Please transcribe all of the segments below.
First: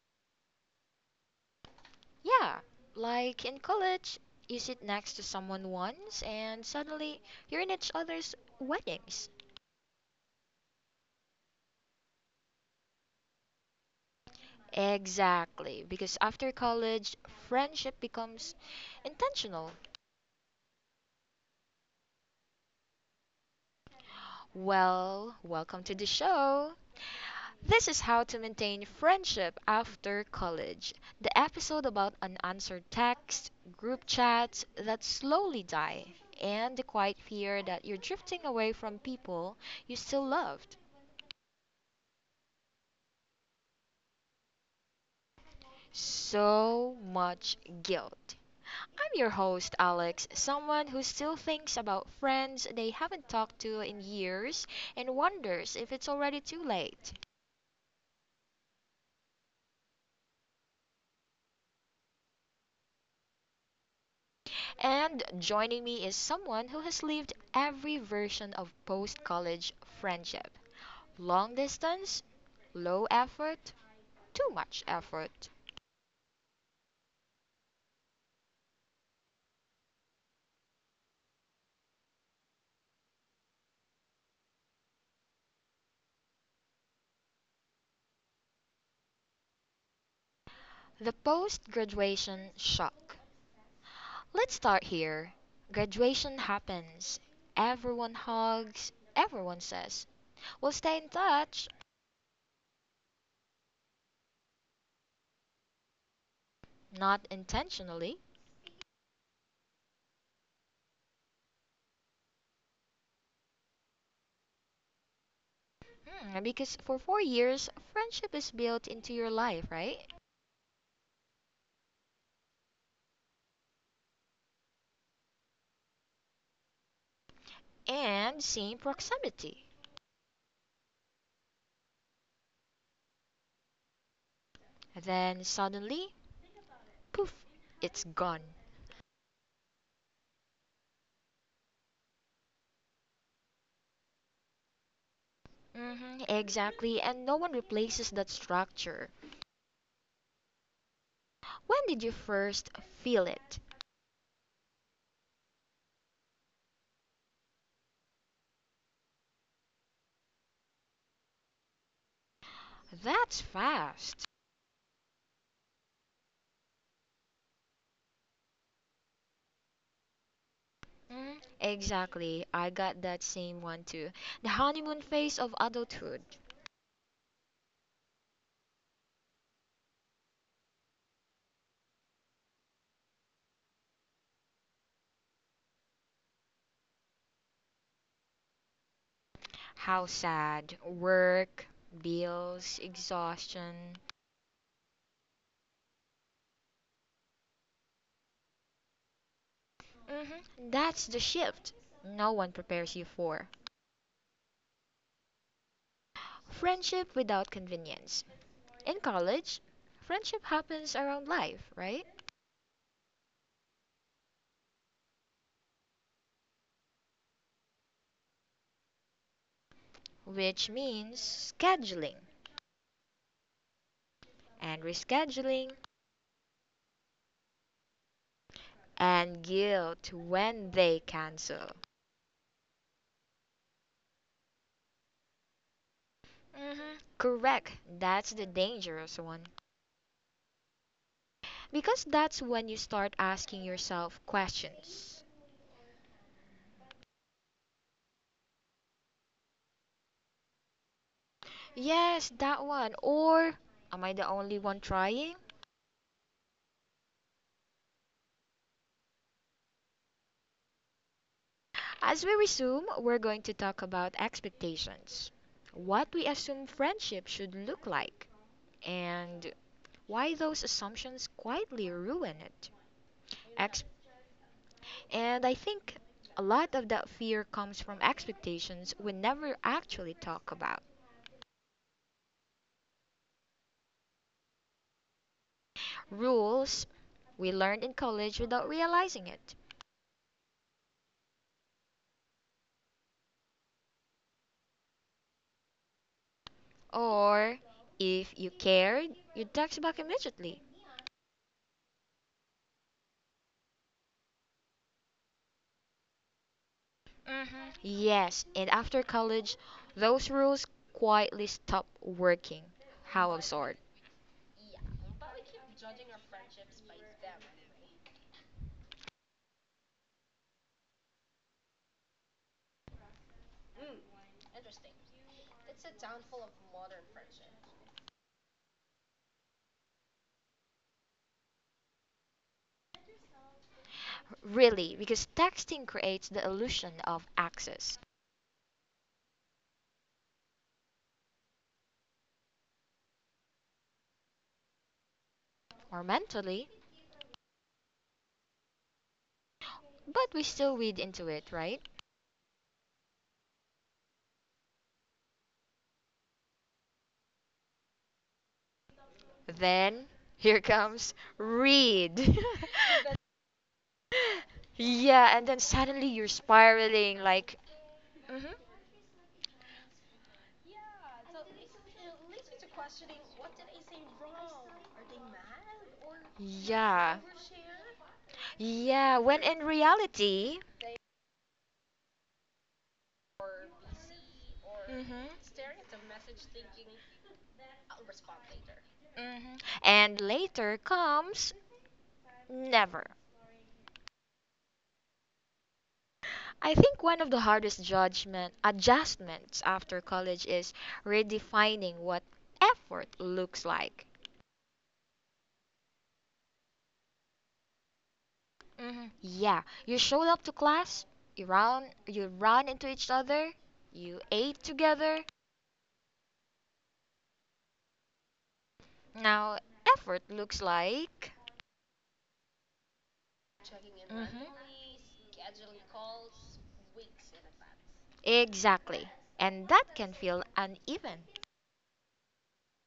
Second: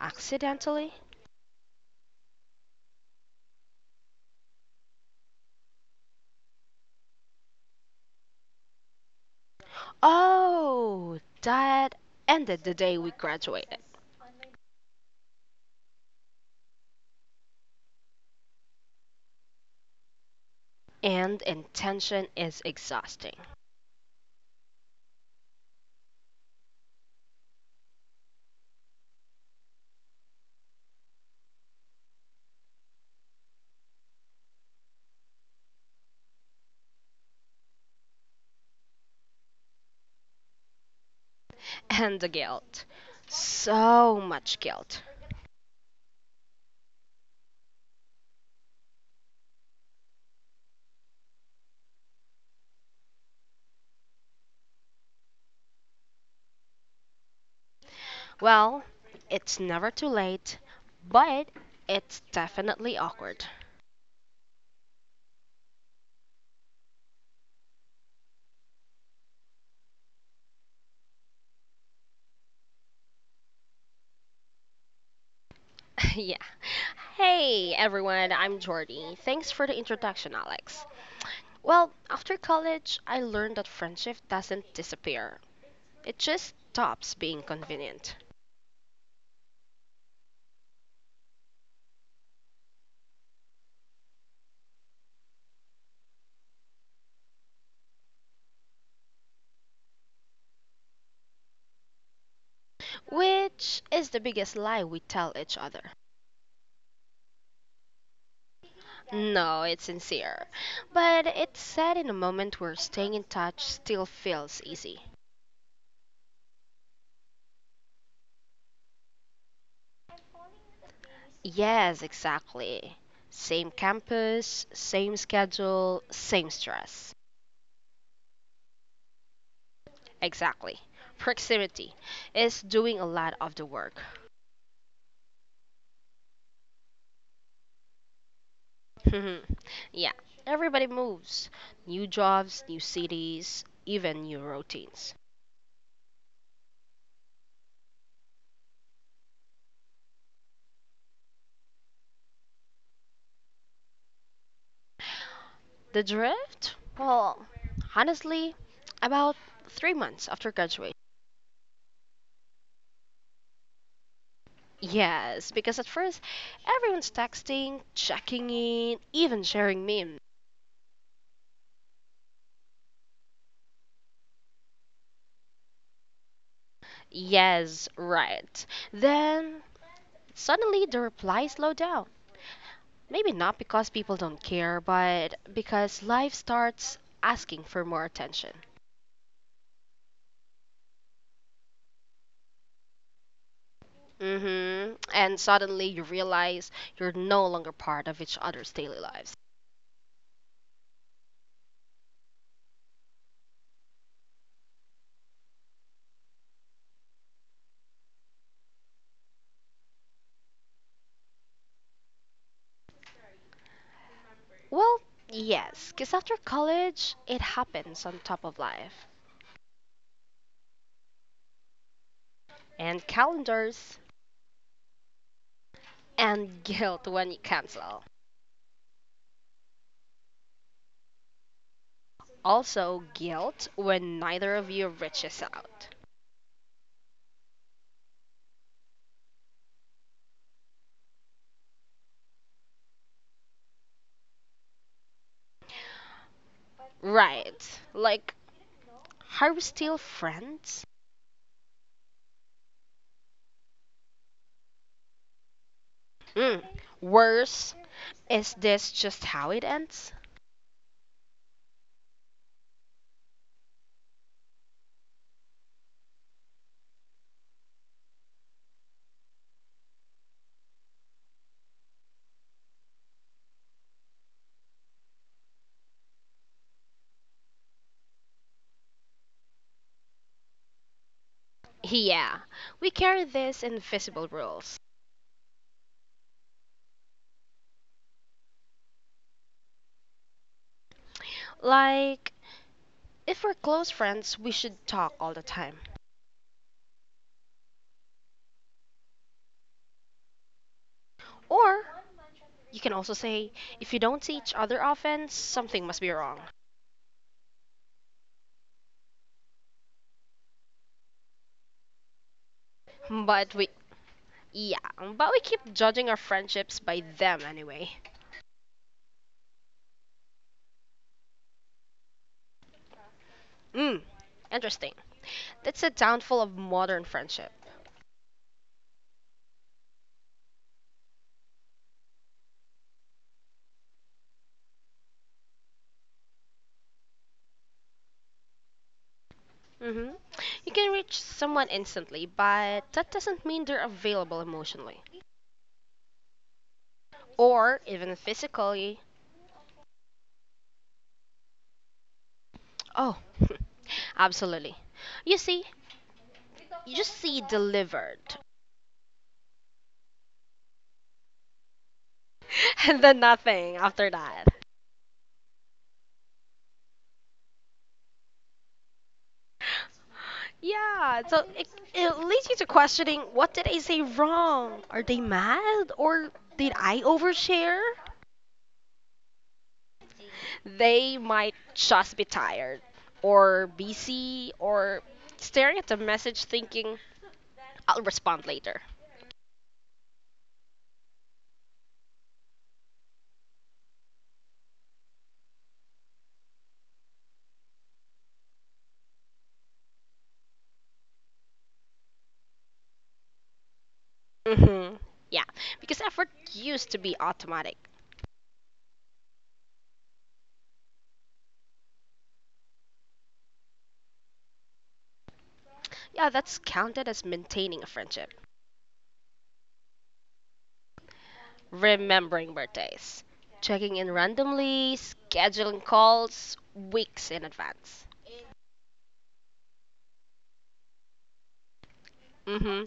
Accidentally? Yeah, like in college, you sit next to someone once and suddenly you're in each other's weddings. Oh, that ended the day we graduated. Exactly, because after college, friendship becomes intentional. And intention is exhausting. Well, welcome to the show. This is how to maintain friendship after college. The episode about unanswered texts, group chats that slowly die, and the quiet fear that you're drifting away from people you still loved. And the guilt. So much guilt. So much guilt. I'm your host, Alex, someone who still thinks about friends they haven't talked to in years and wonders if it's already too late. Well, it's never too late, but it's definitely awkward. And joining me is someone who has lived every version of post college friendship long distance, low effort, too much effort. Yeah. Hey, everyone, I'm Jordy. Thanks for the introduction, Alex. Well, after college, I learned that friendship doesn't disappear, it just stops being convenient. The post graduation shock. Let's start here. Graduation happens. Everyone hugs, everyone says, we'll stay in touch, Which is the biggest lie we tell each other. not intentionally. No, it's sincere. But it's said in a moment where staying in touch still feels easy. Because for 4 years, friendship is built into your life, right? Yes, exactly. Same campus, same schedule, same stress. And same proximity. Exactly. Proximity is doing a lot of the work. Then suddenly, poof, it's gone. Yeah, everybody moves. New jobs, new cities, even new routines. Exactly, and no one replaces that structure. When did you first feel it? The drift? Well, honestly, about 3 months after graduation. That's fast. Yes, because at first everyone's texting, checking in, even sharing memes. Mm, exactly. I got that same one too. The honeymoon phase of adulthood. Yes, right. Then suddenly the replies slow down. Maybe not because people don't care, but because life starts asking for more attention. How sad. Work, bills, exhaustion. Mm-hmm. And suddenly you realize you're no longer part of each other's daily lives. hmm That's the shift no one prepares you for. Friendship without convenience. In college, friendship happens around life, right? Well, yes, 'cause after college, it happens on top of life. Which means scheduling And calendars. and rescheduling And guilt when you cancel. and guilt when they cancel. Also, guilt when neither of you reaches out. hmm Correct. That's the dangerous one. Because that's when you start asking yourself questions. Right. Like, are we still friends? Yes, that one. Or am I the only one trying? Mm. Worse, is this just how it ends? As we resume, we're going to talk about expectations, what we assume friendship should look like, and why those assumptions quietly ruin it. And I think a lot of that fear comes from expectations we never actually talk about. Yeah, we carry these invisible rules. Rules we learned in college without realizing it. Like, if we're close friends, we should talk all the time. Or if you cared, you'd text back immediately. Or you can also say, if you don't see each other often, something must be wrong. hmm Yes, and after college, those rules quietly stop working. How But we, absurd. yeah, but we keep judging our friendships by them anyway. Mm, interesting. That's the downfall of modern friendship. Really, because texting creates the illusion of access, hmm You can reach someone instantly, but that doesn't mean they're available emotionally or mentally, or even physically. but we still read into it, right? Oh, absolutely. You see, you just see delivered, Then here comes read. and then nothing after that. yeah, and then suddenly you're spiraling like, Mhm. Yeah, so it leads you to questioning what did I say wrong? Are they mad or did I Yeah, overshare? yeah. When in reality, They might just be tired or busy or Mhm. staring at the message thinking, I'll respond later. Mhm. And later comes never. I think one of the hardest judgment adjustments after college is redefining what effort looks like. Hmm. Yeah, because effort used to be automatic. Yeah, you showed up to class, you ran into each other, you ate together. Yeah, that's counted as maintaining a friendship, Now, effort looks like. remembering birthdays, checking in Mhm. randomly, scheduling calls weeks in advance. Exactly. And that can feel uneven. hmm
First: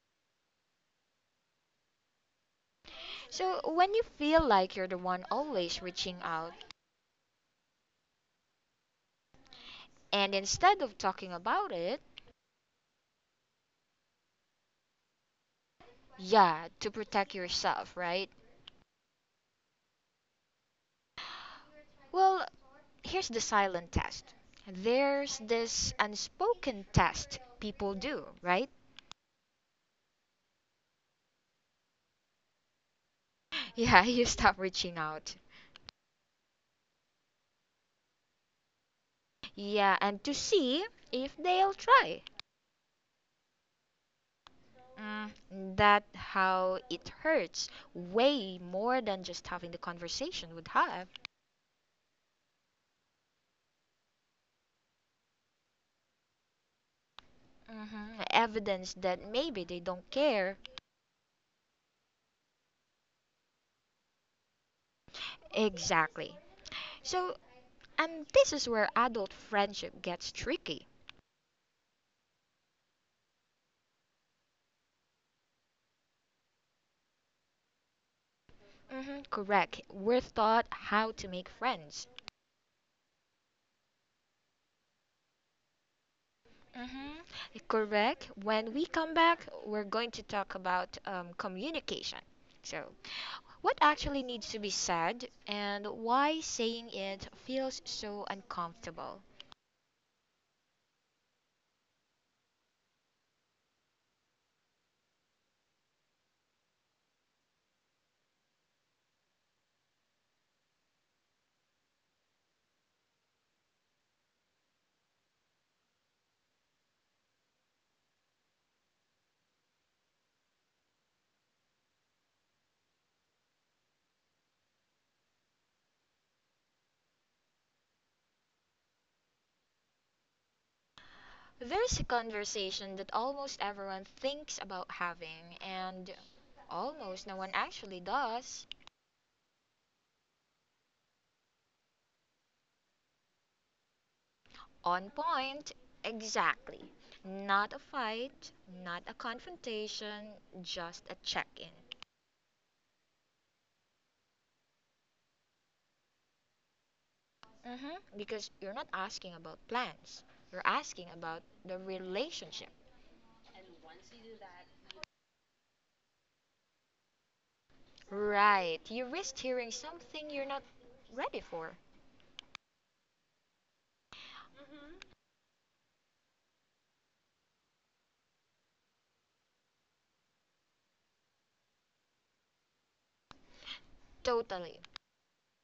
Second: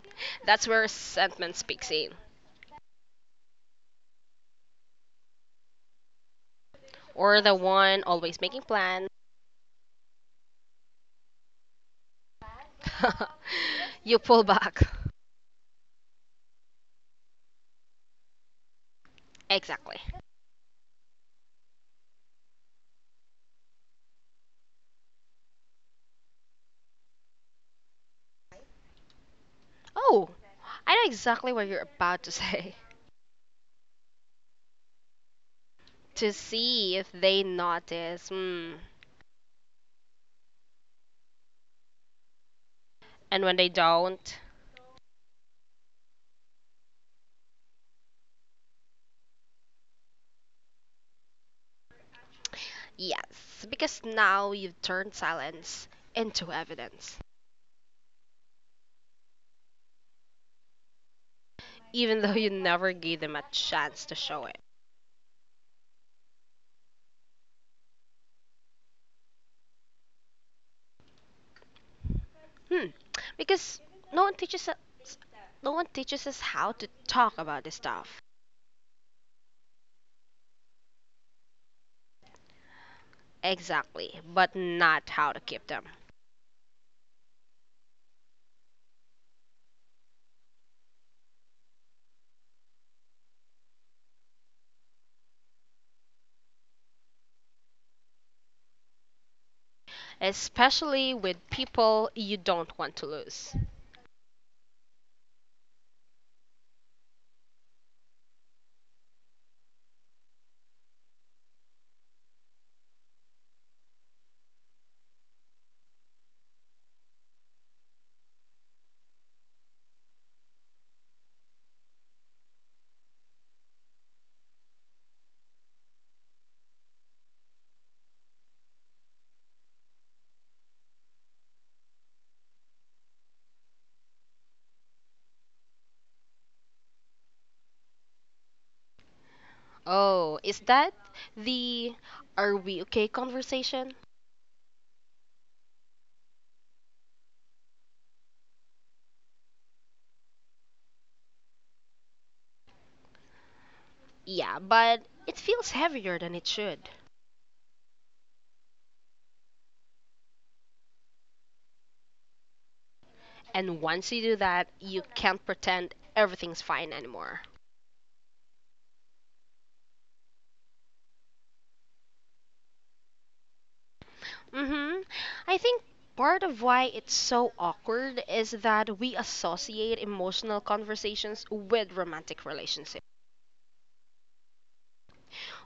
That's where resentment speaks in. So, when you feel like you're the one always reaching out, Or the one always making plans. and instead of talking about it, You pull back. yeah, to protect yourself, right? Exactly. Well, here's the silent test. There's this unspoken test people do, right? Oh, I know exactly what you're about to say. Yeah, you stop reaching out. To see if they notice. Hmm. Yeah, and to see if they'll try. And when they don't, Mm, that how it hurts way more than just having the conversation would have. yes, because now you've turned silence into evidence, Evidence that maybe they don't care. even though you never gave them a chance to show it. Exactly. So, and this is where adult friendship gets tricky. Hmm. Because no one teaches us, no one teaches us how to talk about this stuff. Correct. We're taught how to make friends, Exactly, but not how to keep them, Mhm. Correct. When we come back, we're going to talk about communication. So, what actually needs to be said and why saying it feels so uncomfortable. especially with people you don't want to lose. There's a conversation that almost everyone thinks about having, and almost no one actually does. Oh, is that the are we okay conversation? On point, exactly. Not a fight, not a confrontation, just a check in. Yeah, but it feels heavier than it should. Because you're not asking about plans, you're asking about the relationship. And once you do that, you can't pretend everything's fine anymore. Right. You risked hearing something you're not ready for. Mhm. I think part of why it's so awkward is that we associate emotional conversations with romantic relationships. Totally.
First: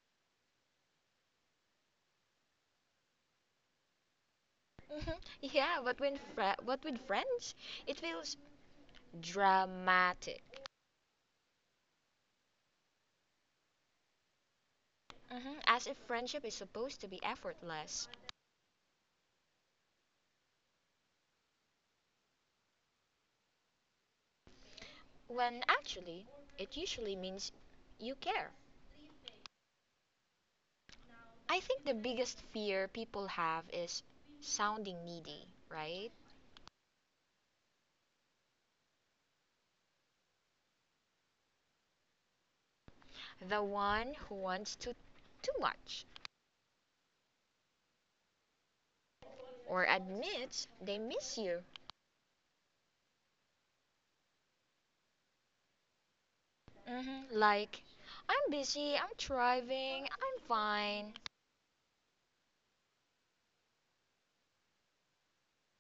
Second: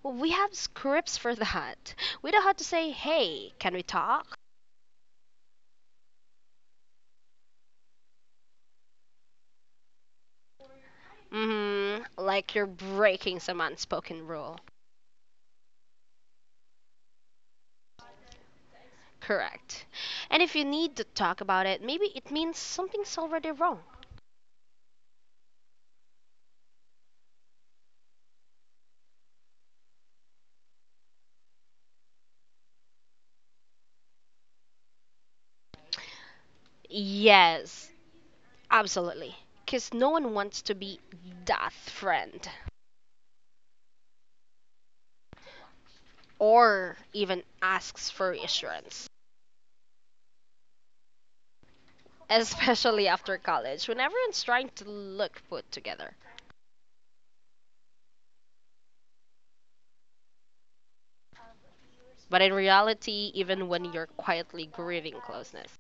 We have scripts for that. We know how to say, hey, can we talk? hmm Yeah, but with friends, it feels dramatic. Mm-hmm. Like you're breaking some unspoken rule. As if friendship is supposed to be effortless, Correct. And if you need to talk about it, maybe it means something's already wrong. when actually, it usually means you care. I think the biggest fear people have is sounding needy, right? Yes, absolutely. Because no one wants to be that friend The one who wants to too much. or even asks for reassurance, Or admits they miss you. especially after college when everyone's trying to look put together. Like, I'm busy, I'm thriving, I'm fine. But in reality, even when you're quietly grieving closeness.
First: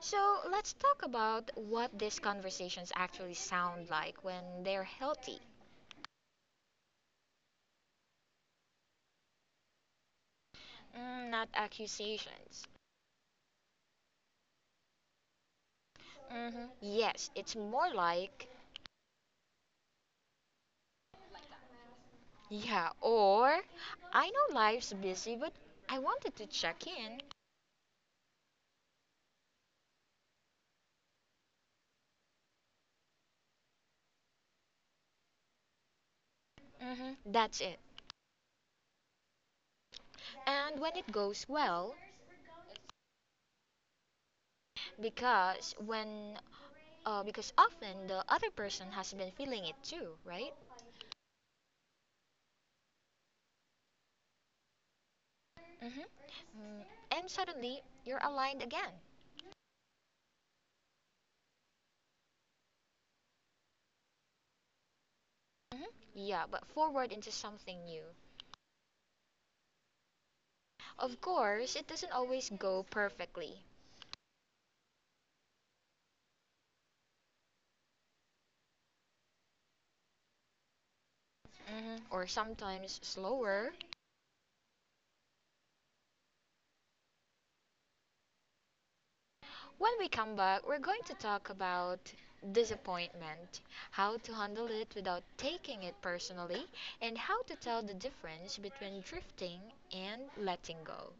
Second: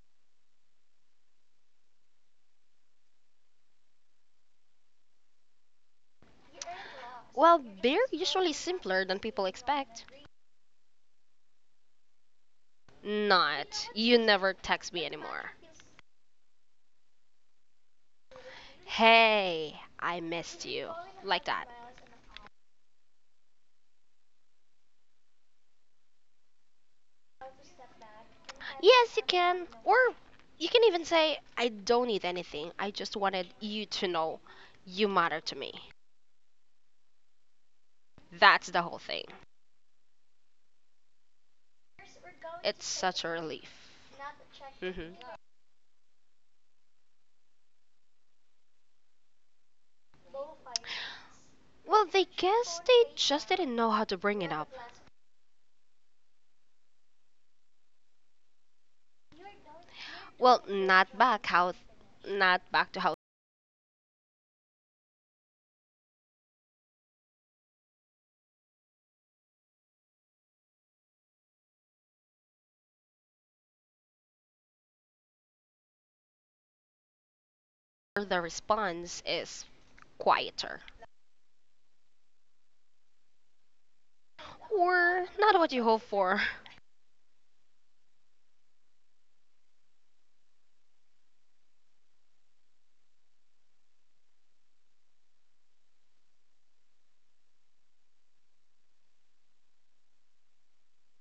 So let's talk about what these conversations actually sound like when they're healthy. Well, they're usually simpler than people expect. Mm, not accusations. Not, you never text me anymore. Yes, it's more like, Hey, I missed you. Like that. yeah, or I know life's busy, but I wanted to check in. Yes, you can. Or you can even say, I don't need anything. I just wanted you to know you matter to me. That's it. That's the whole thing. And when it goes well, It's such a relief. hmm because when because often the other person has been feeling it too, right? Well, they guess they just didn't know how to bring it up. Mm-hmm. Mm, and suddenly you're aligned again. Well, not back to how Yeah, but forward into something new. Of course, it doesn't always go perfectly, the response is quieter, or sometimes slower. or not what you hope for. When we come back, we're going to talk about disappointment, how to handle it without taking it personally, and how to tell the difference between drifting and letting go.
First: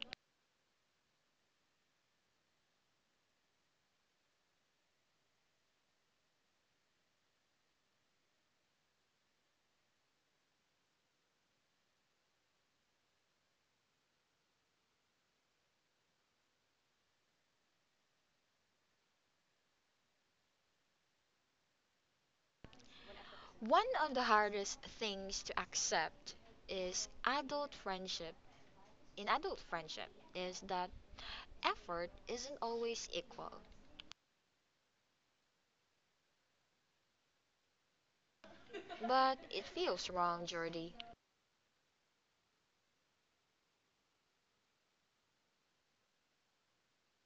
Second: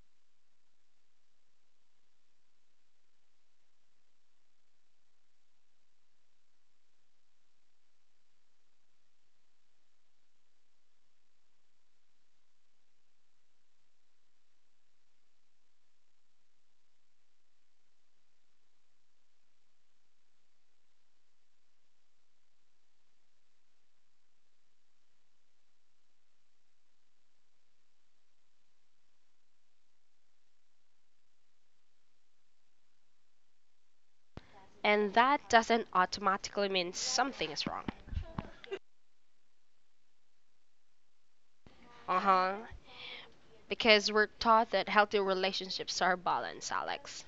One of the hardest things to accept is adult friendship. In adult friendship, is that effort isn't always equal, And that doesn't automatically mean something is wrong. but it feels wrong, Jordy. Uh huh. Because we're taught that healthy relationships are balanced, Alex.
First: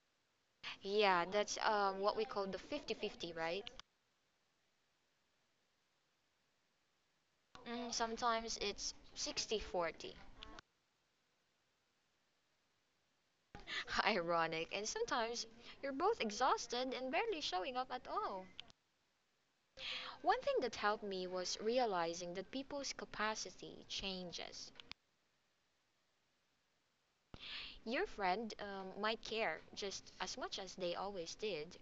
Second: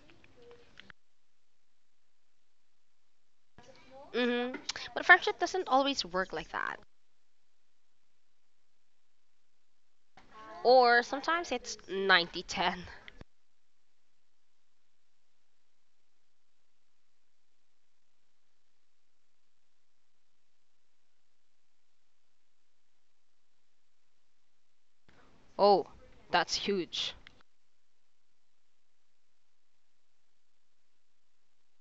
Yeah, that's what we call the 50-50, right? Mm-hmm. But friendship doesn't always work like that. Mm, sometimes it's 60-40. Or sometimes it's 90-10. Ironic, and sometimes you're both exhausted and barely showing up at all. One thing that helped me was realizing that people's capacity changes. Oh, that's huge. Your friend might care just as much as they always did,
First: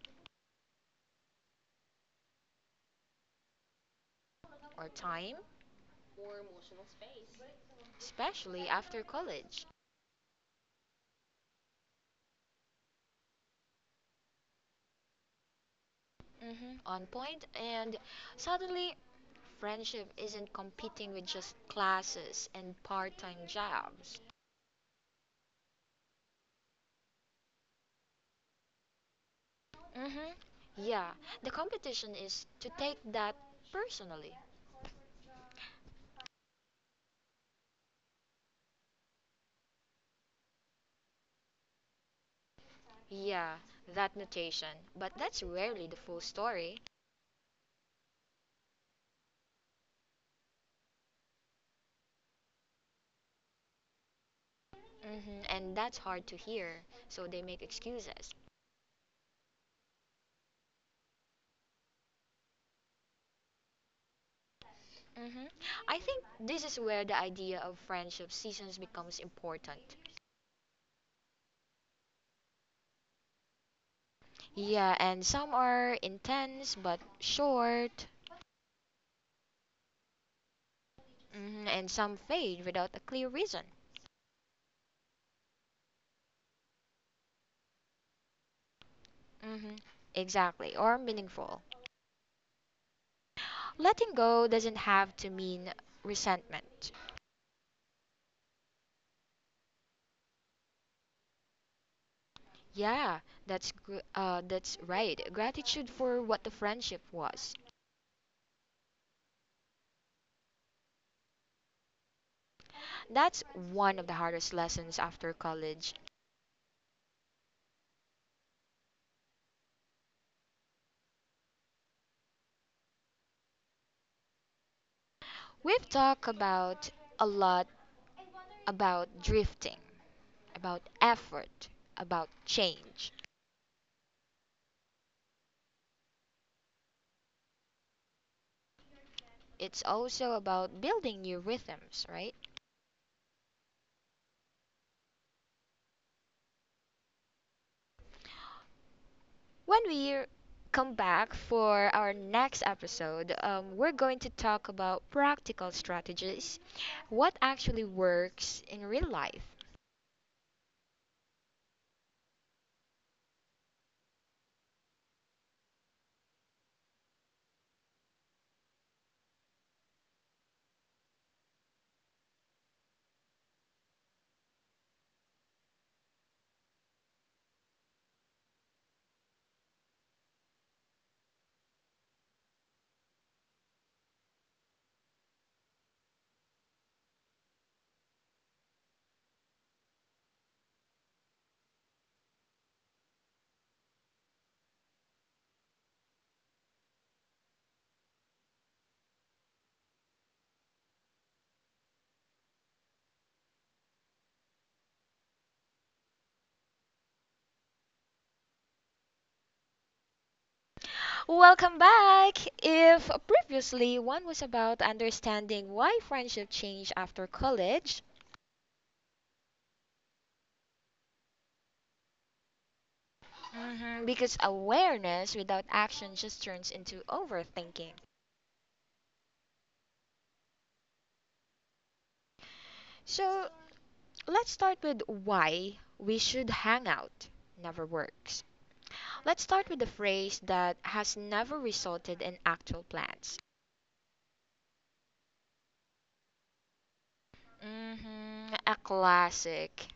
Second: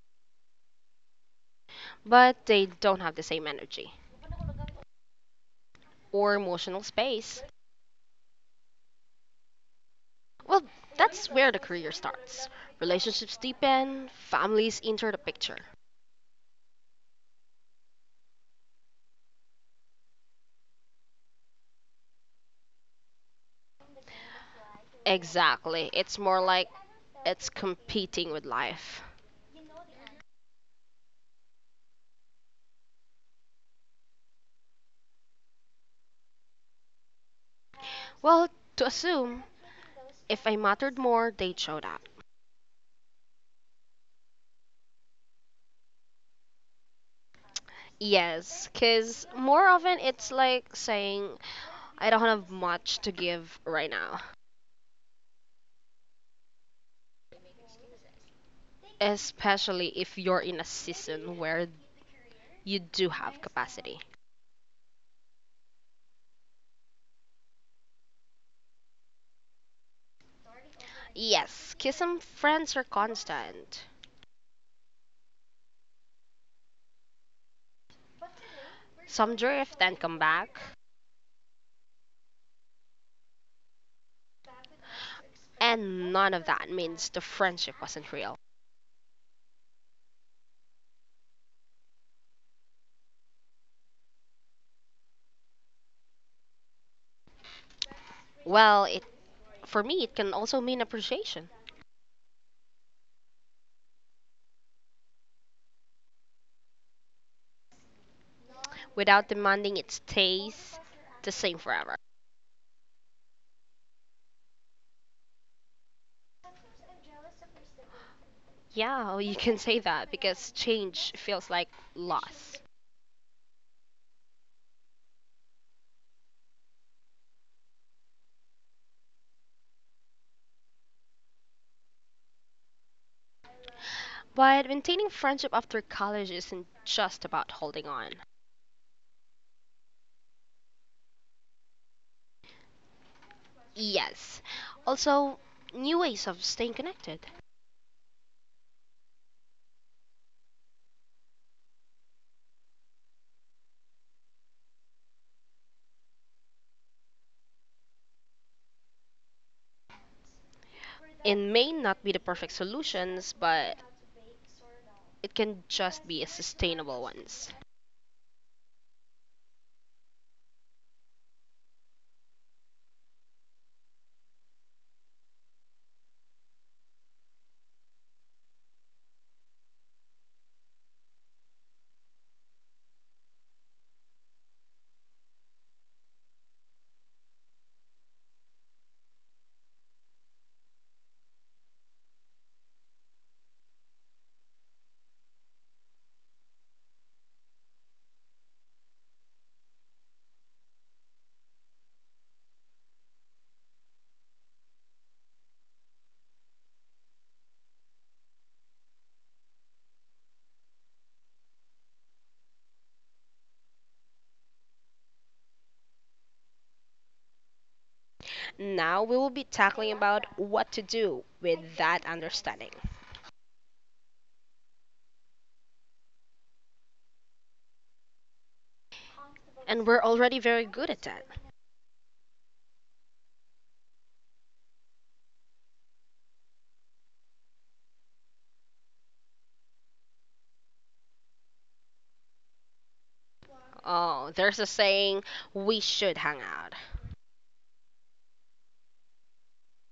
But they don't have the same energy or time, or emotional space. especially after college. Well, that's where the career starts. Relationships deepen, families enter the picture. Mm-hmm. On point, and suddenly, friendship isn't competing with just classes and part time jobs. Exactly. It's more like it's competing with life. Mm-hmm. Yeah, the competition is to take that personally. Well, to assume, if I mattered more, they'd showed up. Yeah, that notation. But that's rarely the full story, Yes, because more often it's like saying, I don't have much to give right now. Mm-hmm. And that's hard to hear, so they make excuses. Especially if you're in a season where you do have capacity. hmm I think this is where the idea of friendship seasons becomes important. Yes, because some friends are constant. Yeah, and some are intense but short, Some drift and come back. And some fade without a clear reason. And none of that means the friendship wasn't real. hmm Exactly, or meaningful. Letting go doesn't have to mean resentment. Well, it for me, it can also mean appreciation, Yeah, that's right. Gratitude for what the friendship was. without demanding it stays the same forever. That's one of the hardest lessons after college. Yeah, well, you can say that because change feels like loss. We've talked about a lot about drifting. About effort, about change. But maintaining friendship after college isn't just about holding on. It's also about building new rhythms, right? Yes. Also, new ways of staying connected. When we come back for our next episode, we're going to talk about practical strategies, what actually works in real life. It may not be the perfect solutions, but it can just be a sustainable ones. Welcome back! If previously one was about understanding why friendship change after college, Now we will be tackling about what to do with that understanding. mhm, because awareness without action just turns into overthinking. And we're already very good at that. So let's start with why we should hang out never works. Let's start with the phrase that has never resulted in actual plans. Oh, there's a saying we should hang out. A classic.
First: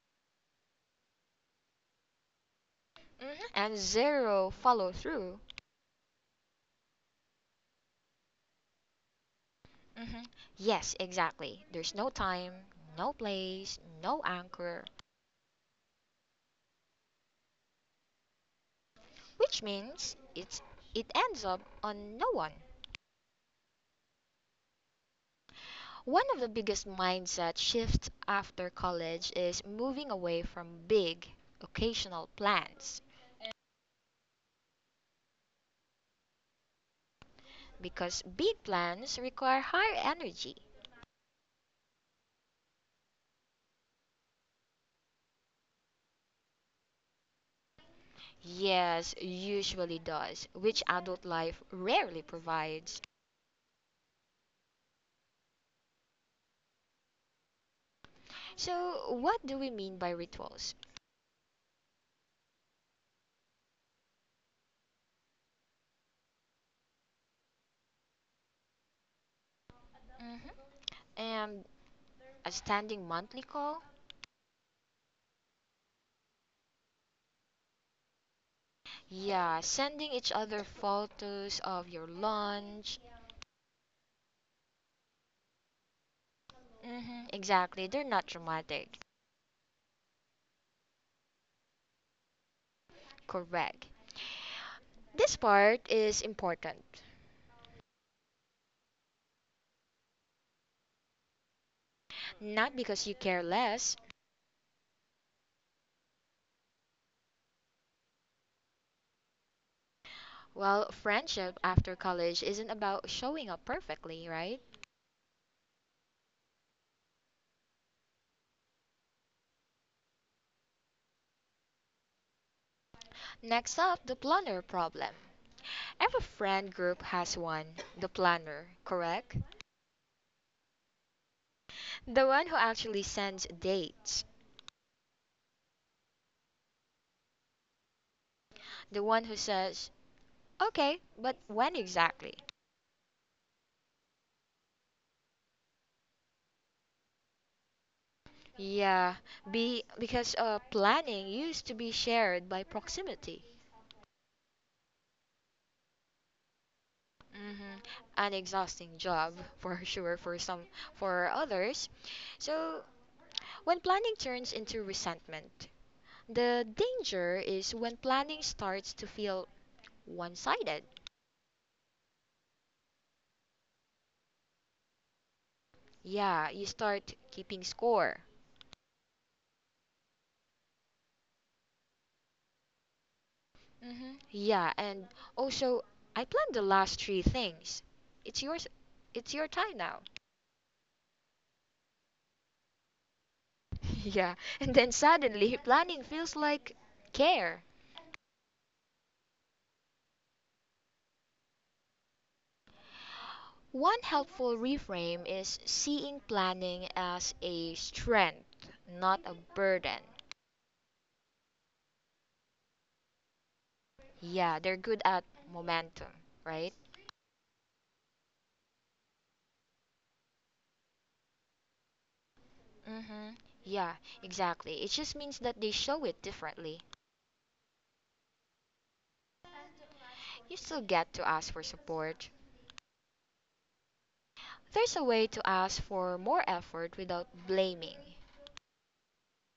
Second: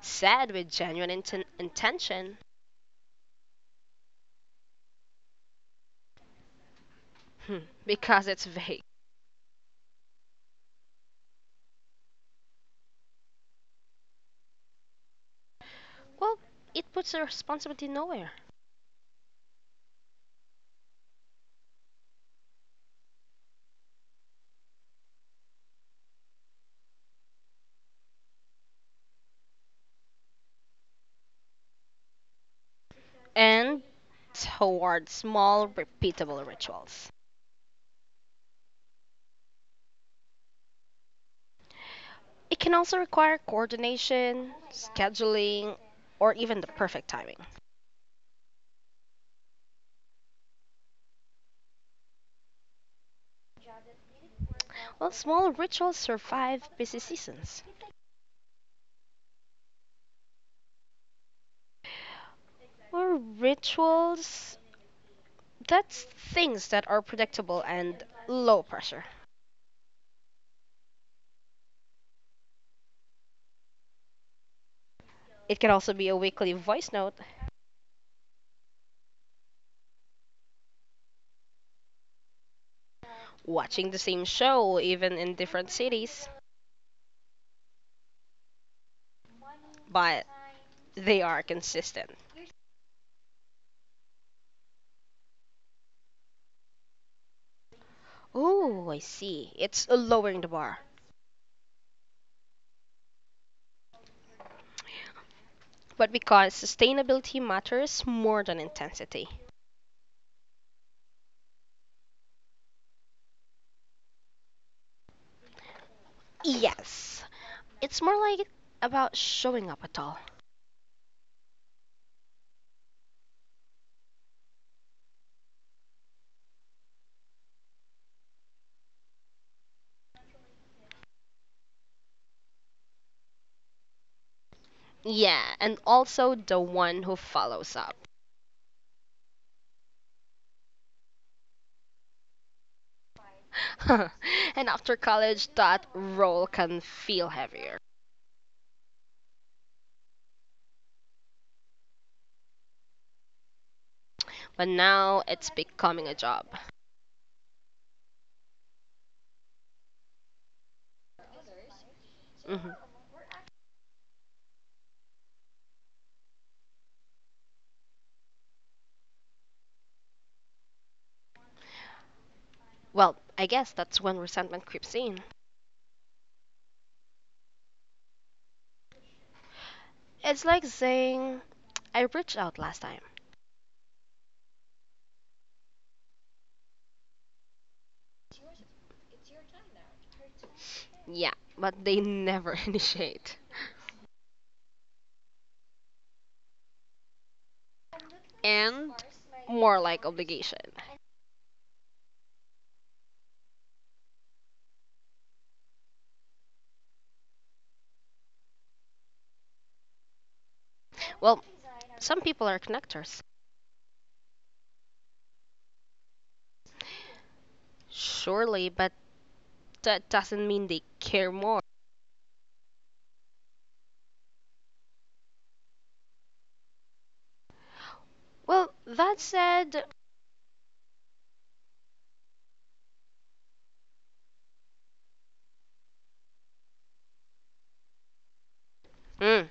Said with genuine intention. And zero follow through. Hmm, because it's vague. hmm Yes, exactly. There's no time, no place, no anchor, Well, it puts the responsibility nowhere. which means it ends up on no one. One of the biggest mindset shifts after college is moving away from big occasional plans. And toward small, repeatable rituals. Because big plans require higher energy. It can also require coordination, scheduling, or even the perfect timing. Yes, usually does, which adult life rarely provides. Well, small rituals survive busy seasons. So, what do we mean by rituals? Well, rituals, that's things that are predictable and low pressure. hmm And a standing monthly call? It can also be a weekly voice note Yeah, sending each other photos of your lunch. watching the same show even in different cities, Exactly, they're not dramatic. but they are consistent. Correct. This part is important. Oh, I see. It's lowering the bar. Not because you care less. But because sustainability matters more than intensity. Well, friendship after college isn't about showing up perfectly, right? Yes. It's more like about showing up at all. Next up, the planner problem. Every friend group has one, the planner, correct? The one who actually sends dates. Yeah, and also the one who follows up. The one who says, okay, but when exactly? And after college, that role can feel heavier. Yeah, be, because planning used to be shared by proximity. But now it's becoming a job. hmm An exhausting job for sure for some for others. Mhm. So when planning turns into resentment, the danger is when planning starts to feel one sided. Well, I guess that's when resentment creeps in. Yeah, you start keeping score. It's like saying, I reached out last time. Yeah, and also I planned the last three things. It's yours. It's your time now. Yeah, but they never initiate. Yeah, and then suddenly planning feels like care. And more like obligation. One helpful reframe is seeing planning as a strength, not a burden. Well, some people are connectors. Yeah, they're good at momentum, right? Surely, but that doesn't mean they care more. Mm-hmm. Yeah, exactly. It just means that they show it differently. Well, that said, You still get to ask for support, there's a way to ask for more effort without blaming. hmm,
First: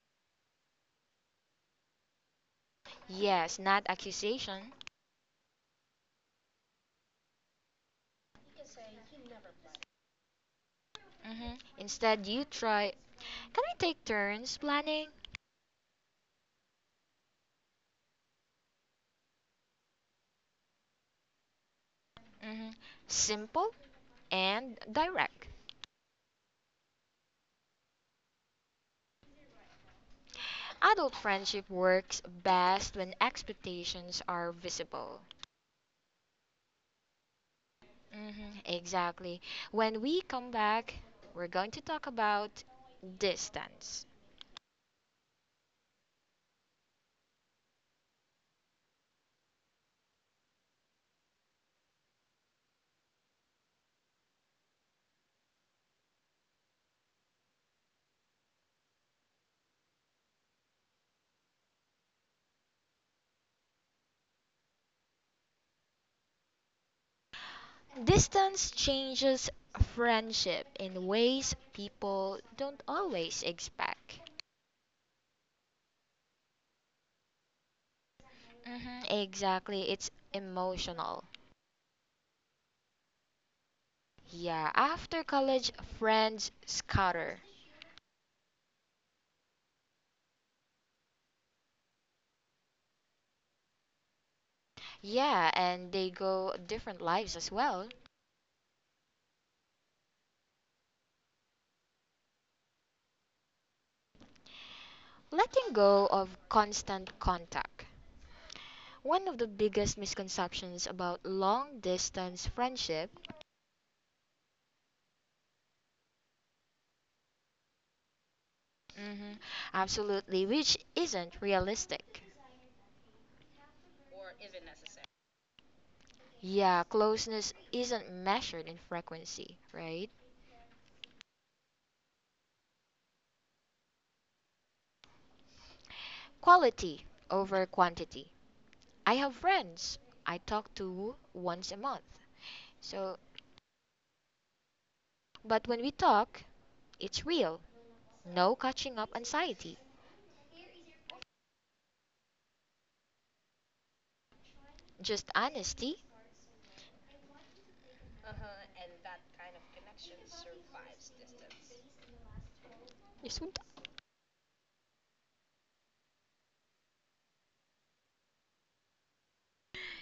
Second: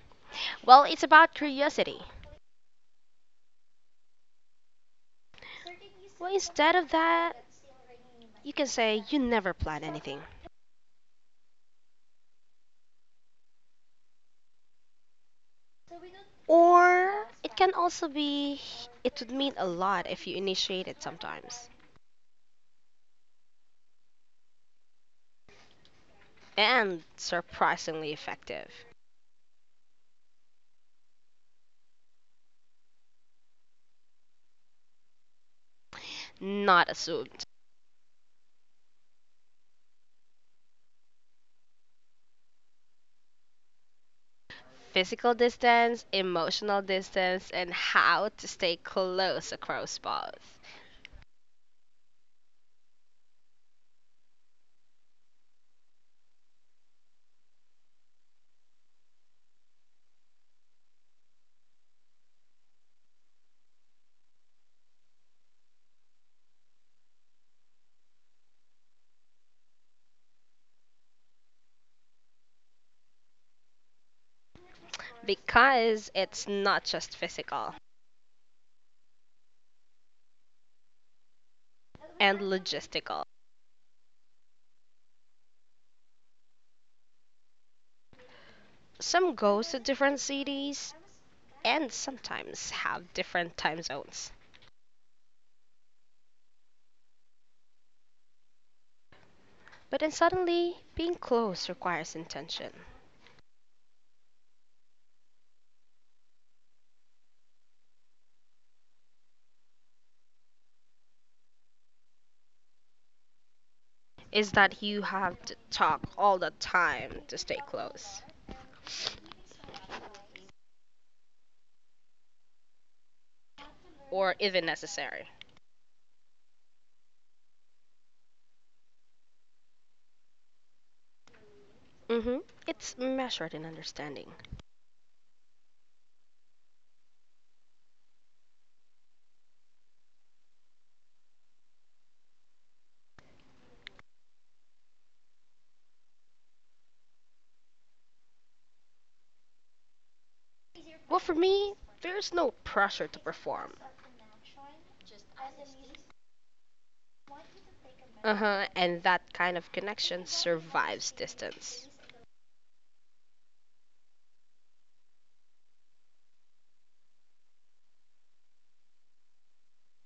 well, it's about curiosity. Yes, not accusation. Well, instead of that, you can say you never plan anything. Instead, you try. Can we take turns planning? Or it can also be, it would mean a lot if you initiate it sometimes. hmm Simple and direct. And surprisingly effective, Adult friendship works best when expectations are visible. not assumed. Exactly. When we come back, we're going to talk about distance. Physical distance, emotional distance, and how to stay close across both. Distance changes friendship in ways people don't always expect. Because it's not just physical Mhm, exactly. It's emotional. and logistical. Yeah, after college, friends scatter. Some go to different cities and sometimes have different time zones. Yeah, and they go different lives as well. But then suddenly, being close requires intention. Letting go of constant contact. One of the biggest misconceptions about long distance friendship, Is that you have to talk all the time to stay close, hmm absolutely, which isn't realistic. or even necessary? Yeah, closeness isn't measured in frequency, right? hmm It's measured in understanding. Quality over quantity. I have friends I talk to once a month so, but when we talk, it's real. No catching up anxiety, Well, for me, there's no pressure to perform. just honesty. Uh-huh, and that kind of connection survives distance, Yes. we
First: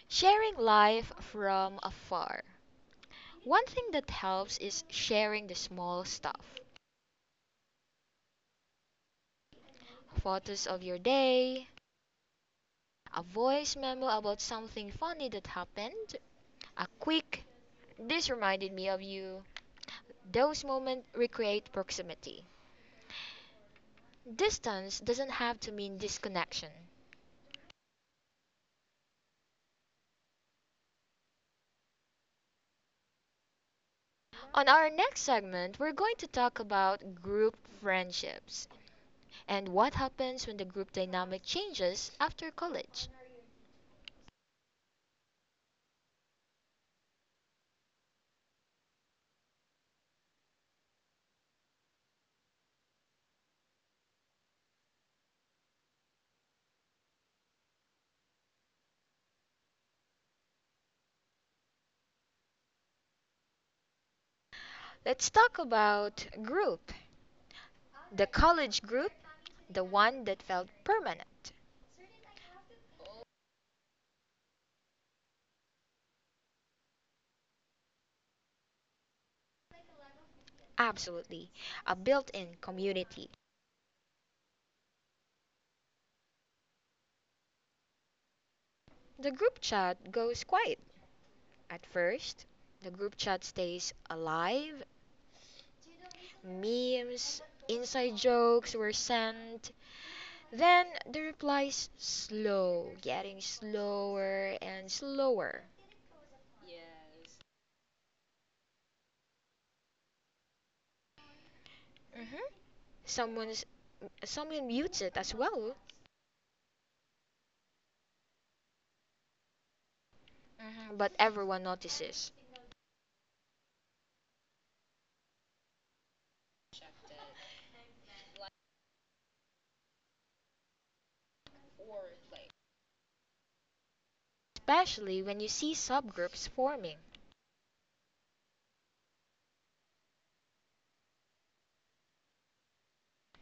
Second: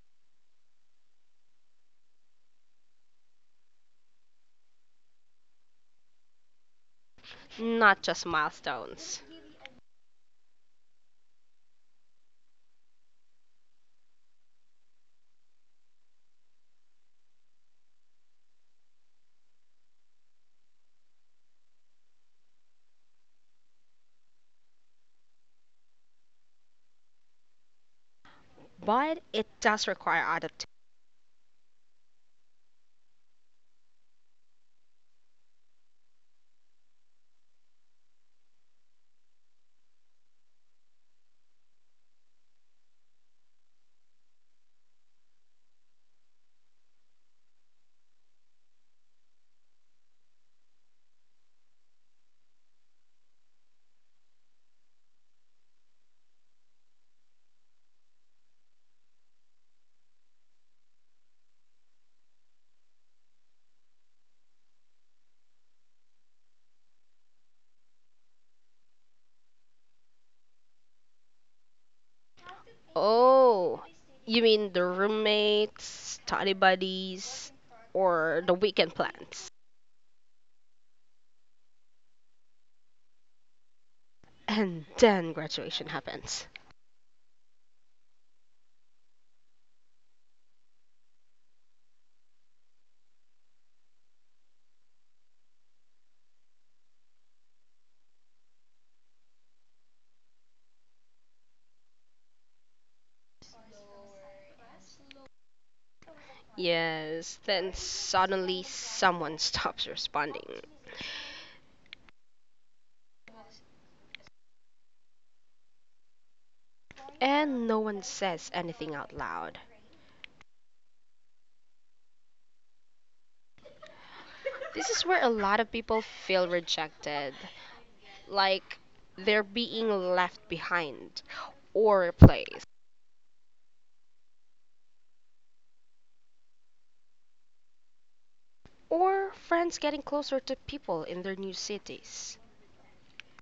Sharing life from afar. One thing that helps is sharing the small stuff. not just milestones. Photos of your day, a voice memo about something funny that happened, a quick, this reminded me of you. Those moments recreate proximity. Distance doesn't have to mean disconnection. But it does require adaptation. On our next segment, we're going to talk about group friendships and what happens when the group dynamic changes after college. Let's talk about group, the college group, the one that felt permanent. Oh, you mean the roommates, study buddies, or the weekend plans? Absolutely, a built in community. And then graduation happens. The group chat goes quiet at first, the group chat stays alive, memes, inside jokes were sent, then the replies slow, getting slower and slower. Yes, then suddenly someone stops responding, Mhm. Someone's Someone mutes it as well, and no one says anything out loud. Mhm, but everyone notices. This is where a lot of people feel rejected. Like they're being left behind or replaced, Especially when you see subgroups forming. or friends getting closer to people in their new cities.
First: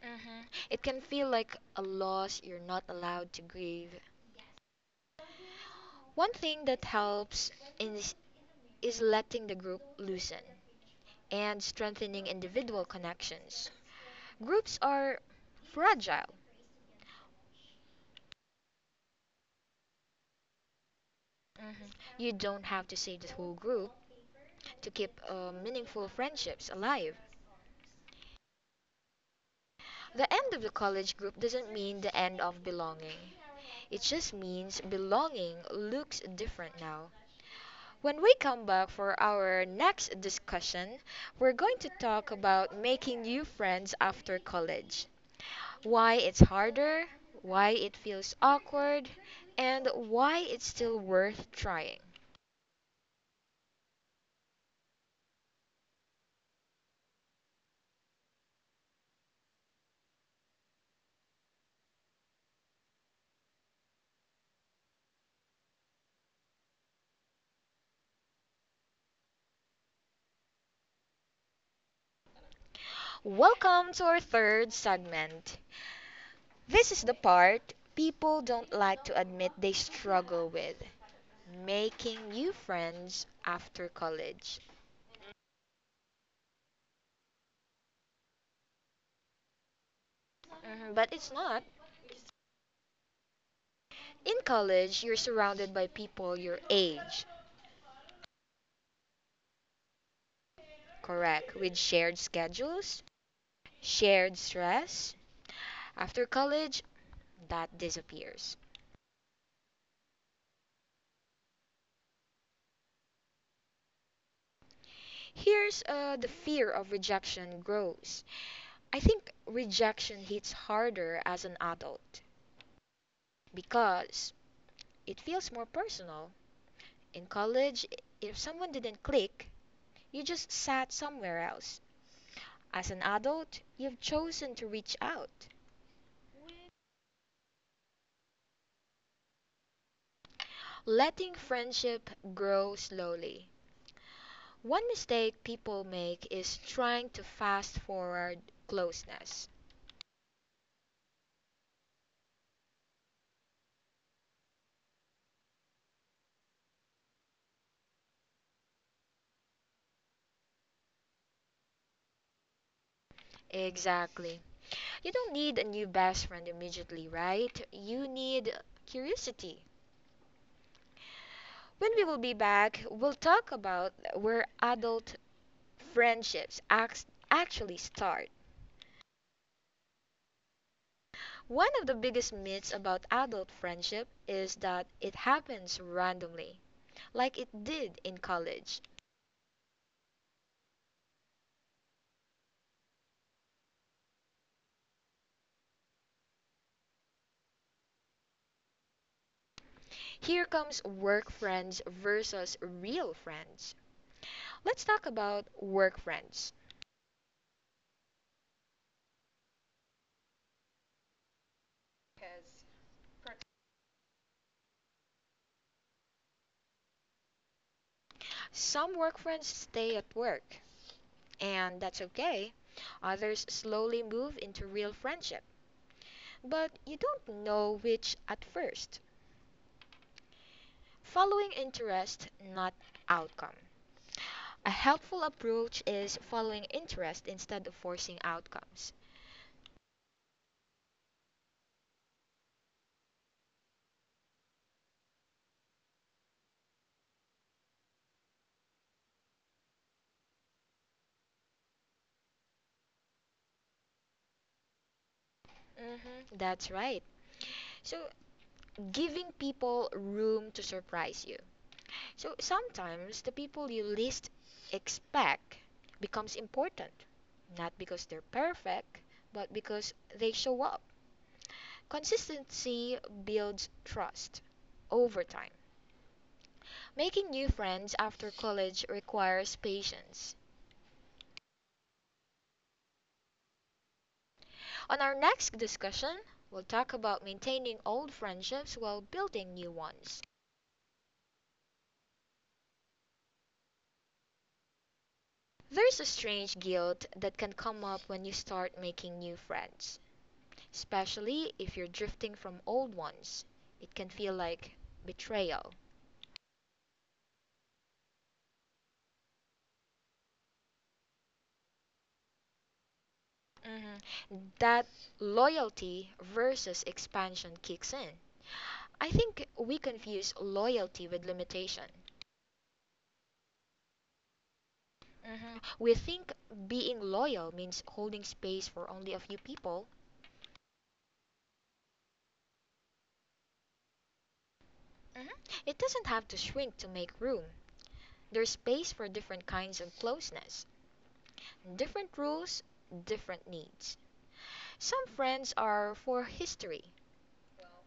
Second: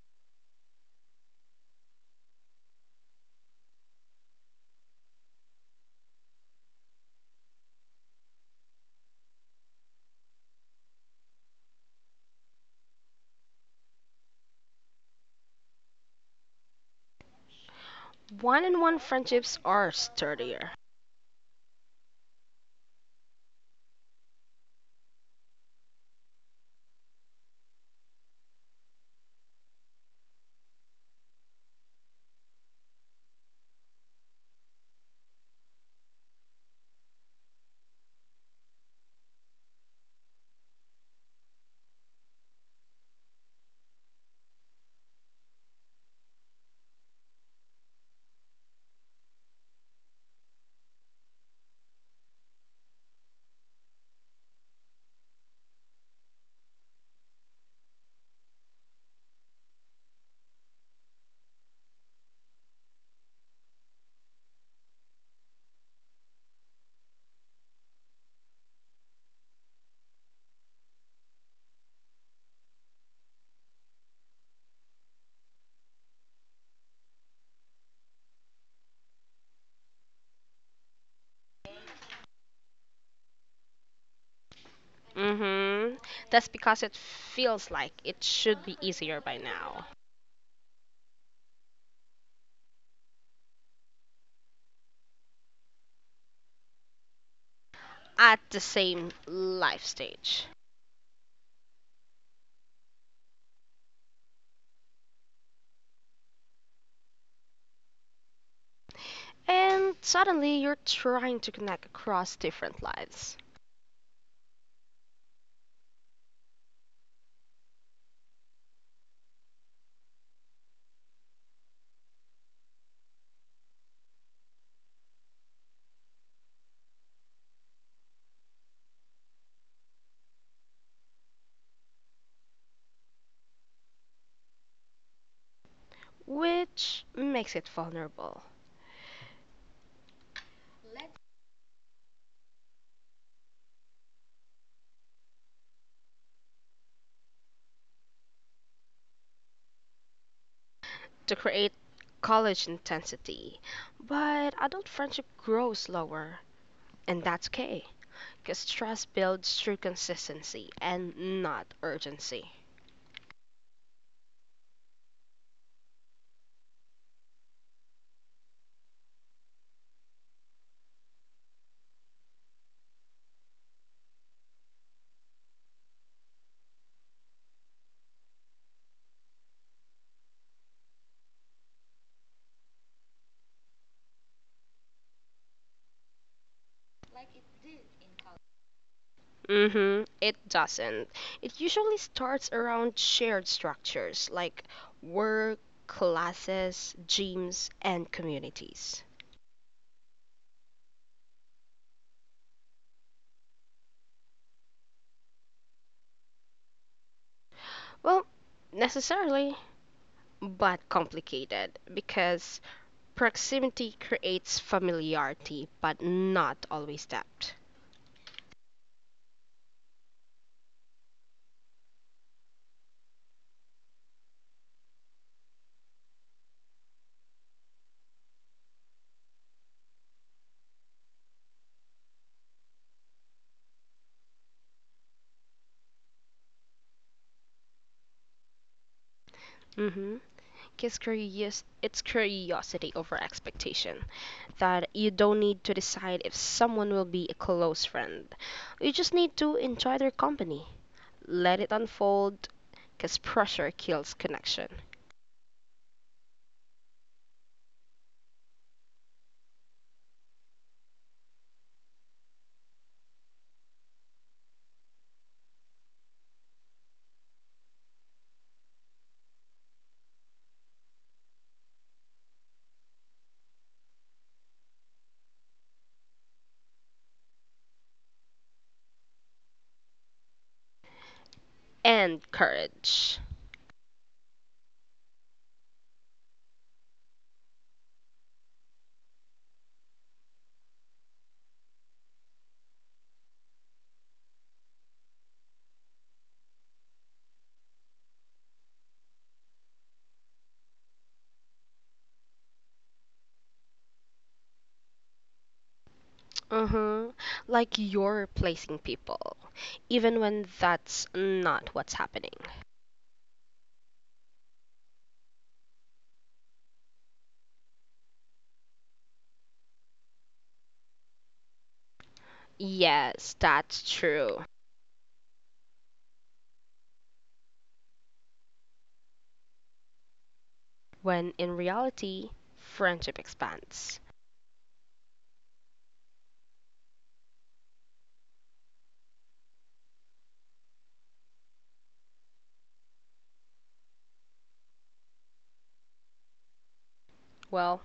Mhm. It can feel like a loss you're not allowed to grieve. One thing that helps is, is letting the group loosen and strengthening individual connections. Groups are fragile. One on one friendships are sturdier. Mhm. You don't have to save the whole group to keep meaningful friendships alive. The end of the college group doesn't mean the end of belonging. It just means belonging looks different now. When we come back for our next discussion, we're going to talk about making new friends after college. Why it's harder, why it feels awkward, and why it's still worth trying. Welcome to our third segment. This is the part people don't like to admit they struggle with making new friends after college. Mm-hmm. That's because it feels like it should be easier by now. Mhm, but it's not. In college, you're surrounded by people your age, At the same life stage. correct, with shared schedules, shared stress. After college, that disappears. And suddenly you're trying to connect across different lives, Here's the fear of rejection grows. I think rejection hits harder as an adult because it feels more personal. In college, if someone didn't click, you just sat somewhere else. As an adult, you've chosen to reach out, which makes it vulnerable. letting friendship grow slowly. One mistake people make is trying to fast forward closeness. To create college intensity. But adult friendship grows slower, and that's okay. Because trust builds through consistency and not urgency. Exactly. You don't need a new best friend immediately, right? You need curiosity. When we will be back, we'll talk about where adult friendships actually start. One of the biggest myths about adult friendship is that it happens randomly, like it did in college. Mm-hmm, it doesn't. It usually starts around shared structures like work, classes, gyms, and communities. Here comes work friends versus real friends. Let's talk about work friends. Well, necessarily, but complicated because proximity creates familiarity, but not always depth. Some work friends stay at work, and that's okay. Others slowly move into real friendship, but you don't know which at first. Following interest, not outcome. A helpful approach is following interest instead of forcing outcomes. Mm-hmm. It's curiosity over expectation. That you don't need to decide if someone will be a close friend. You just need to enjoy their company. Let it unfold, because pressure kills connection. Mm-hmm, that's right. So, giving people room to surprise you. So, sometimes the people you least expect becomes important, not because they're perfect, but because they show up. Consistency builds trust over time. Making new friends after college requires patience. And courage. On our next discussion, we'll talk about maintaining old friendships while building new ones. There's a strange guilt that can come up when you start making new friends, especially if you're drifting from old ones. It can feel like betrayal. Mm-hmm. Like you're replacing people, even when that's not what's happening. Mhm. That loyalty versus expansion kicks in. I think we confuse loyalty with limitation. Yes, that's true. Mhm. We think being loyal means holding space for only a few people. When in reality, friendship expands. Mhm. It doesn't have to shrink to make room. There's space for different kinds of closeness, different rules, different needs. Some friends are for history. Well,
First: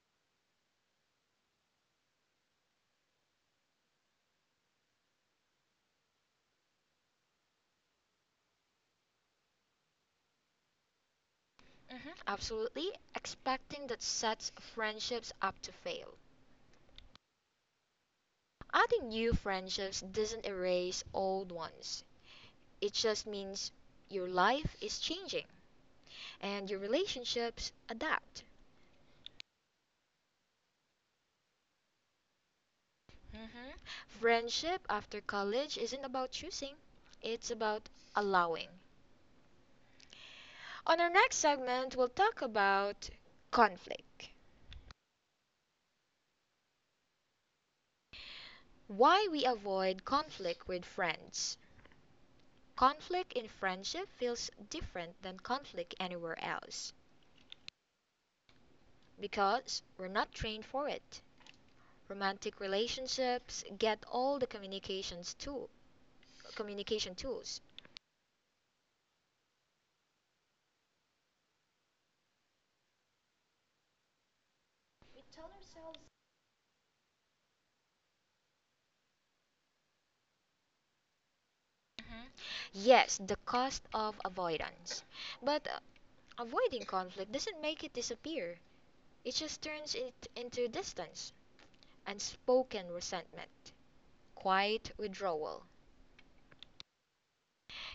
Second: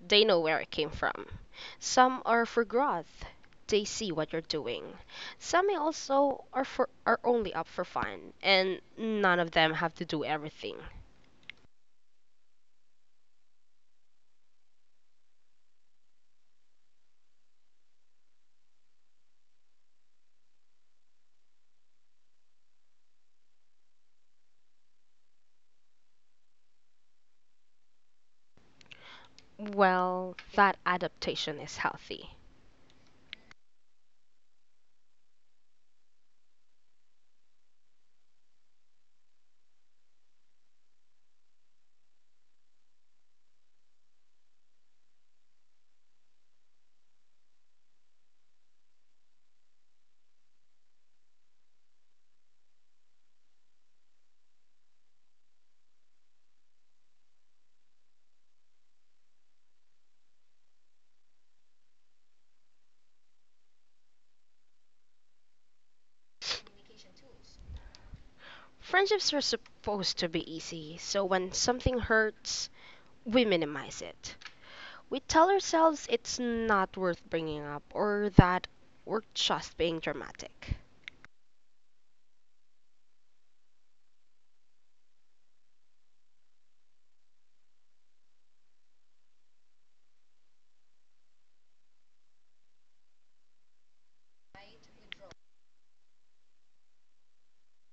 they know where it came from. Some are for growth. They see what you're doing. Some may also are for are only up for fun, and none of them have to do everything. Mhm. Absolutely, expecting that sets friendships up to fail. Adding new friendships doesn't erase old ones. It just means your life is changing and your relationships adapt. Well, that adaptation is healthy. Mhm. Friendship after college isn't about choosing, it's about allowing. On our next segment, we'll talk about conflict. Why we avoid conflict with friends. Conflict in friendship feels different than conflict anywhere else because we're not trained for it. Romantic relationships get all the communications tool, communication tools. Friendships are supposed to be easy, so when something hurts, we minimize it. We tell ourselves it's not worth bringing up or that we're just being dramatic. Mhm. Yes, the cost of avoidance. But avoiding conflict doesn't make it disappear. It just turns it into distance, unspoken resentment, quiet withdrawal.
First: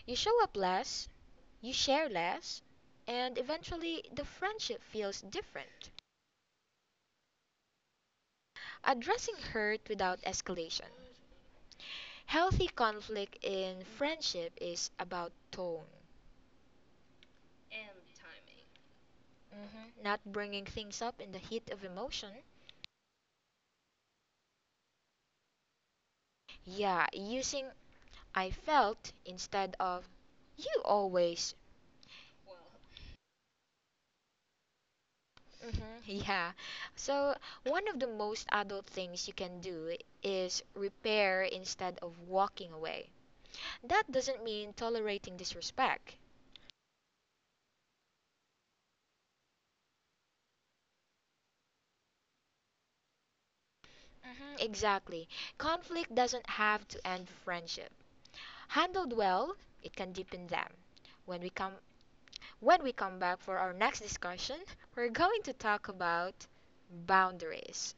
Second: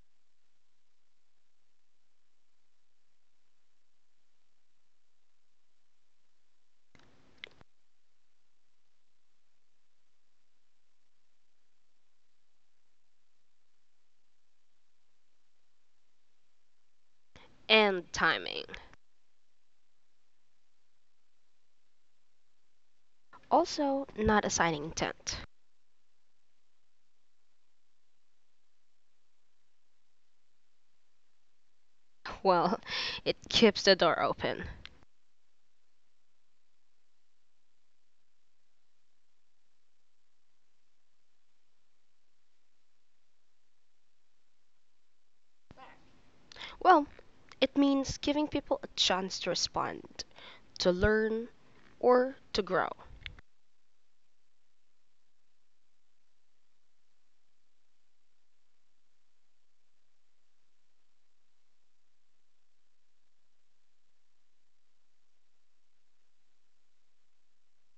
You show up less, you share less, and eventually the friendship feels different. Addressing hurt without escalation. Healthy conflict in friendship is about tone. And timing. Mhm. Not bringing things up in the heat of emotion. Also, not assigning intent. Yeah, using I felt instead of you always. Well, it keeps the door open. Mhm. Yeah. So, one of the most adult things you can do is repair instead of walking away. That doesn't mean tolerating disrespect. Well, it means giving people a chance to respond, to learn, or to grow. Mhm. Exactly. Conflict doesn't have to end friendship. Handled well, it can deepen them. When we come when we come back for our next discussion, we're going to talk about boundaries.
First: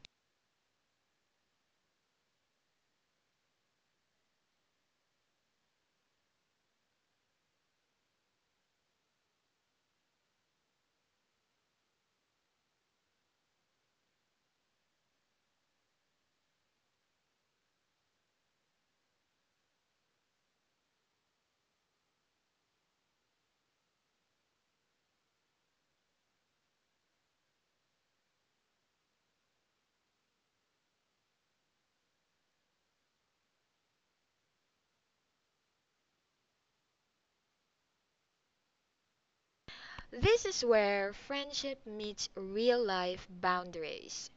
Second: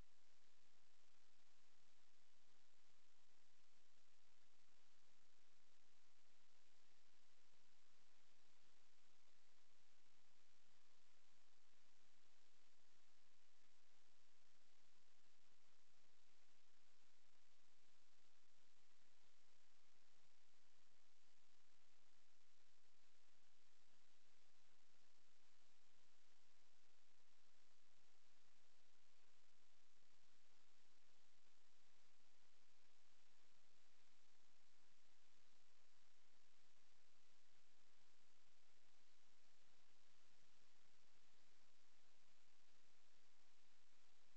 This is where friendship meets real life boundaries.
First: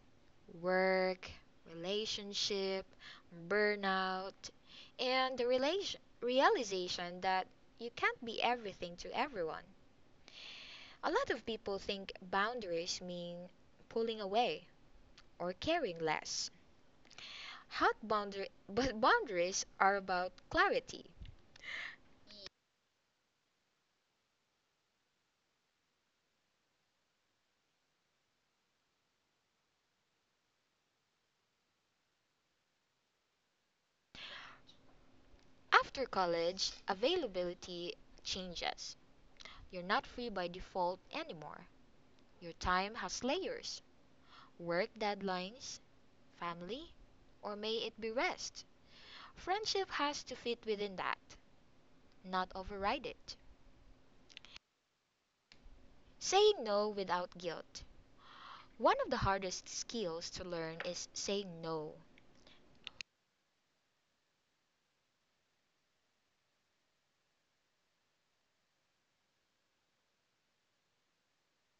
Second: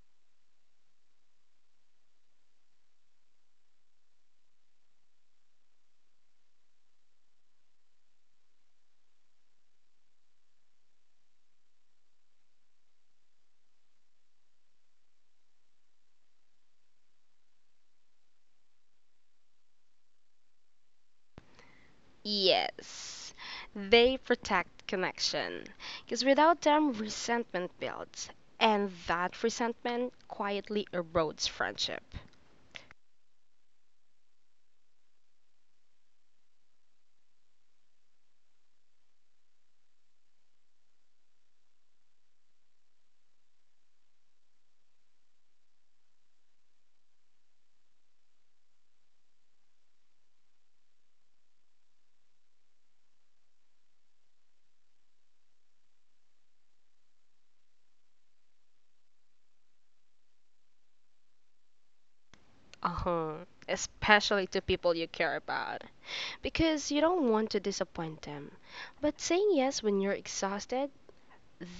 Work, relationship, burnout, and the realization that you can't be everything to everyone. A lot of people think boundaries mean pulling away or caring less. Hot boundary, but boundaries are about clarity. Yes, they protect connection. Because without them, resentment builds. And that resentment quietly erodes friendship. After college, availability changes. You're not free by default anymore. Your time has layers: work deadlines, family? Or may it be rest? Friendship has to fit within that, not override it. Saying no without guilt. One of the hardest skills to learn is saying no. Uh huh. Especially to people you care about. Because you don't want to disappoint them. But saying yes when you're exhausted,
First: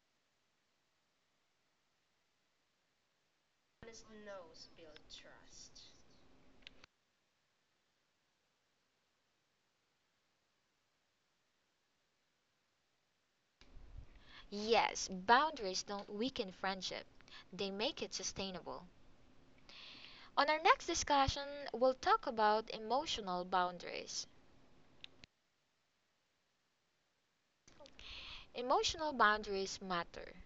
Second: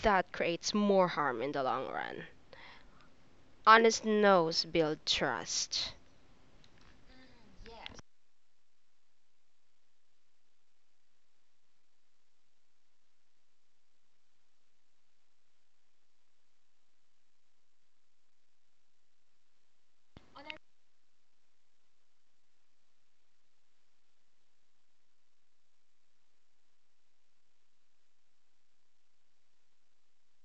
that creates more harm in the long run. Honest no's build trust. Yes, boundaries don't weaken friendship, they make it sustainable. On our next discussion, we'll talk about emotional boundaries. Emotional boundaries matter.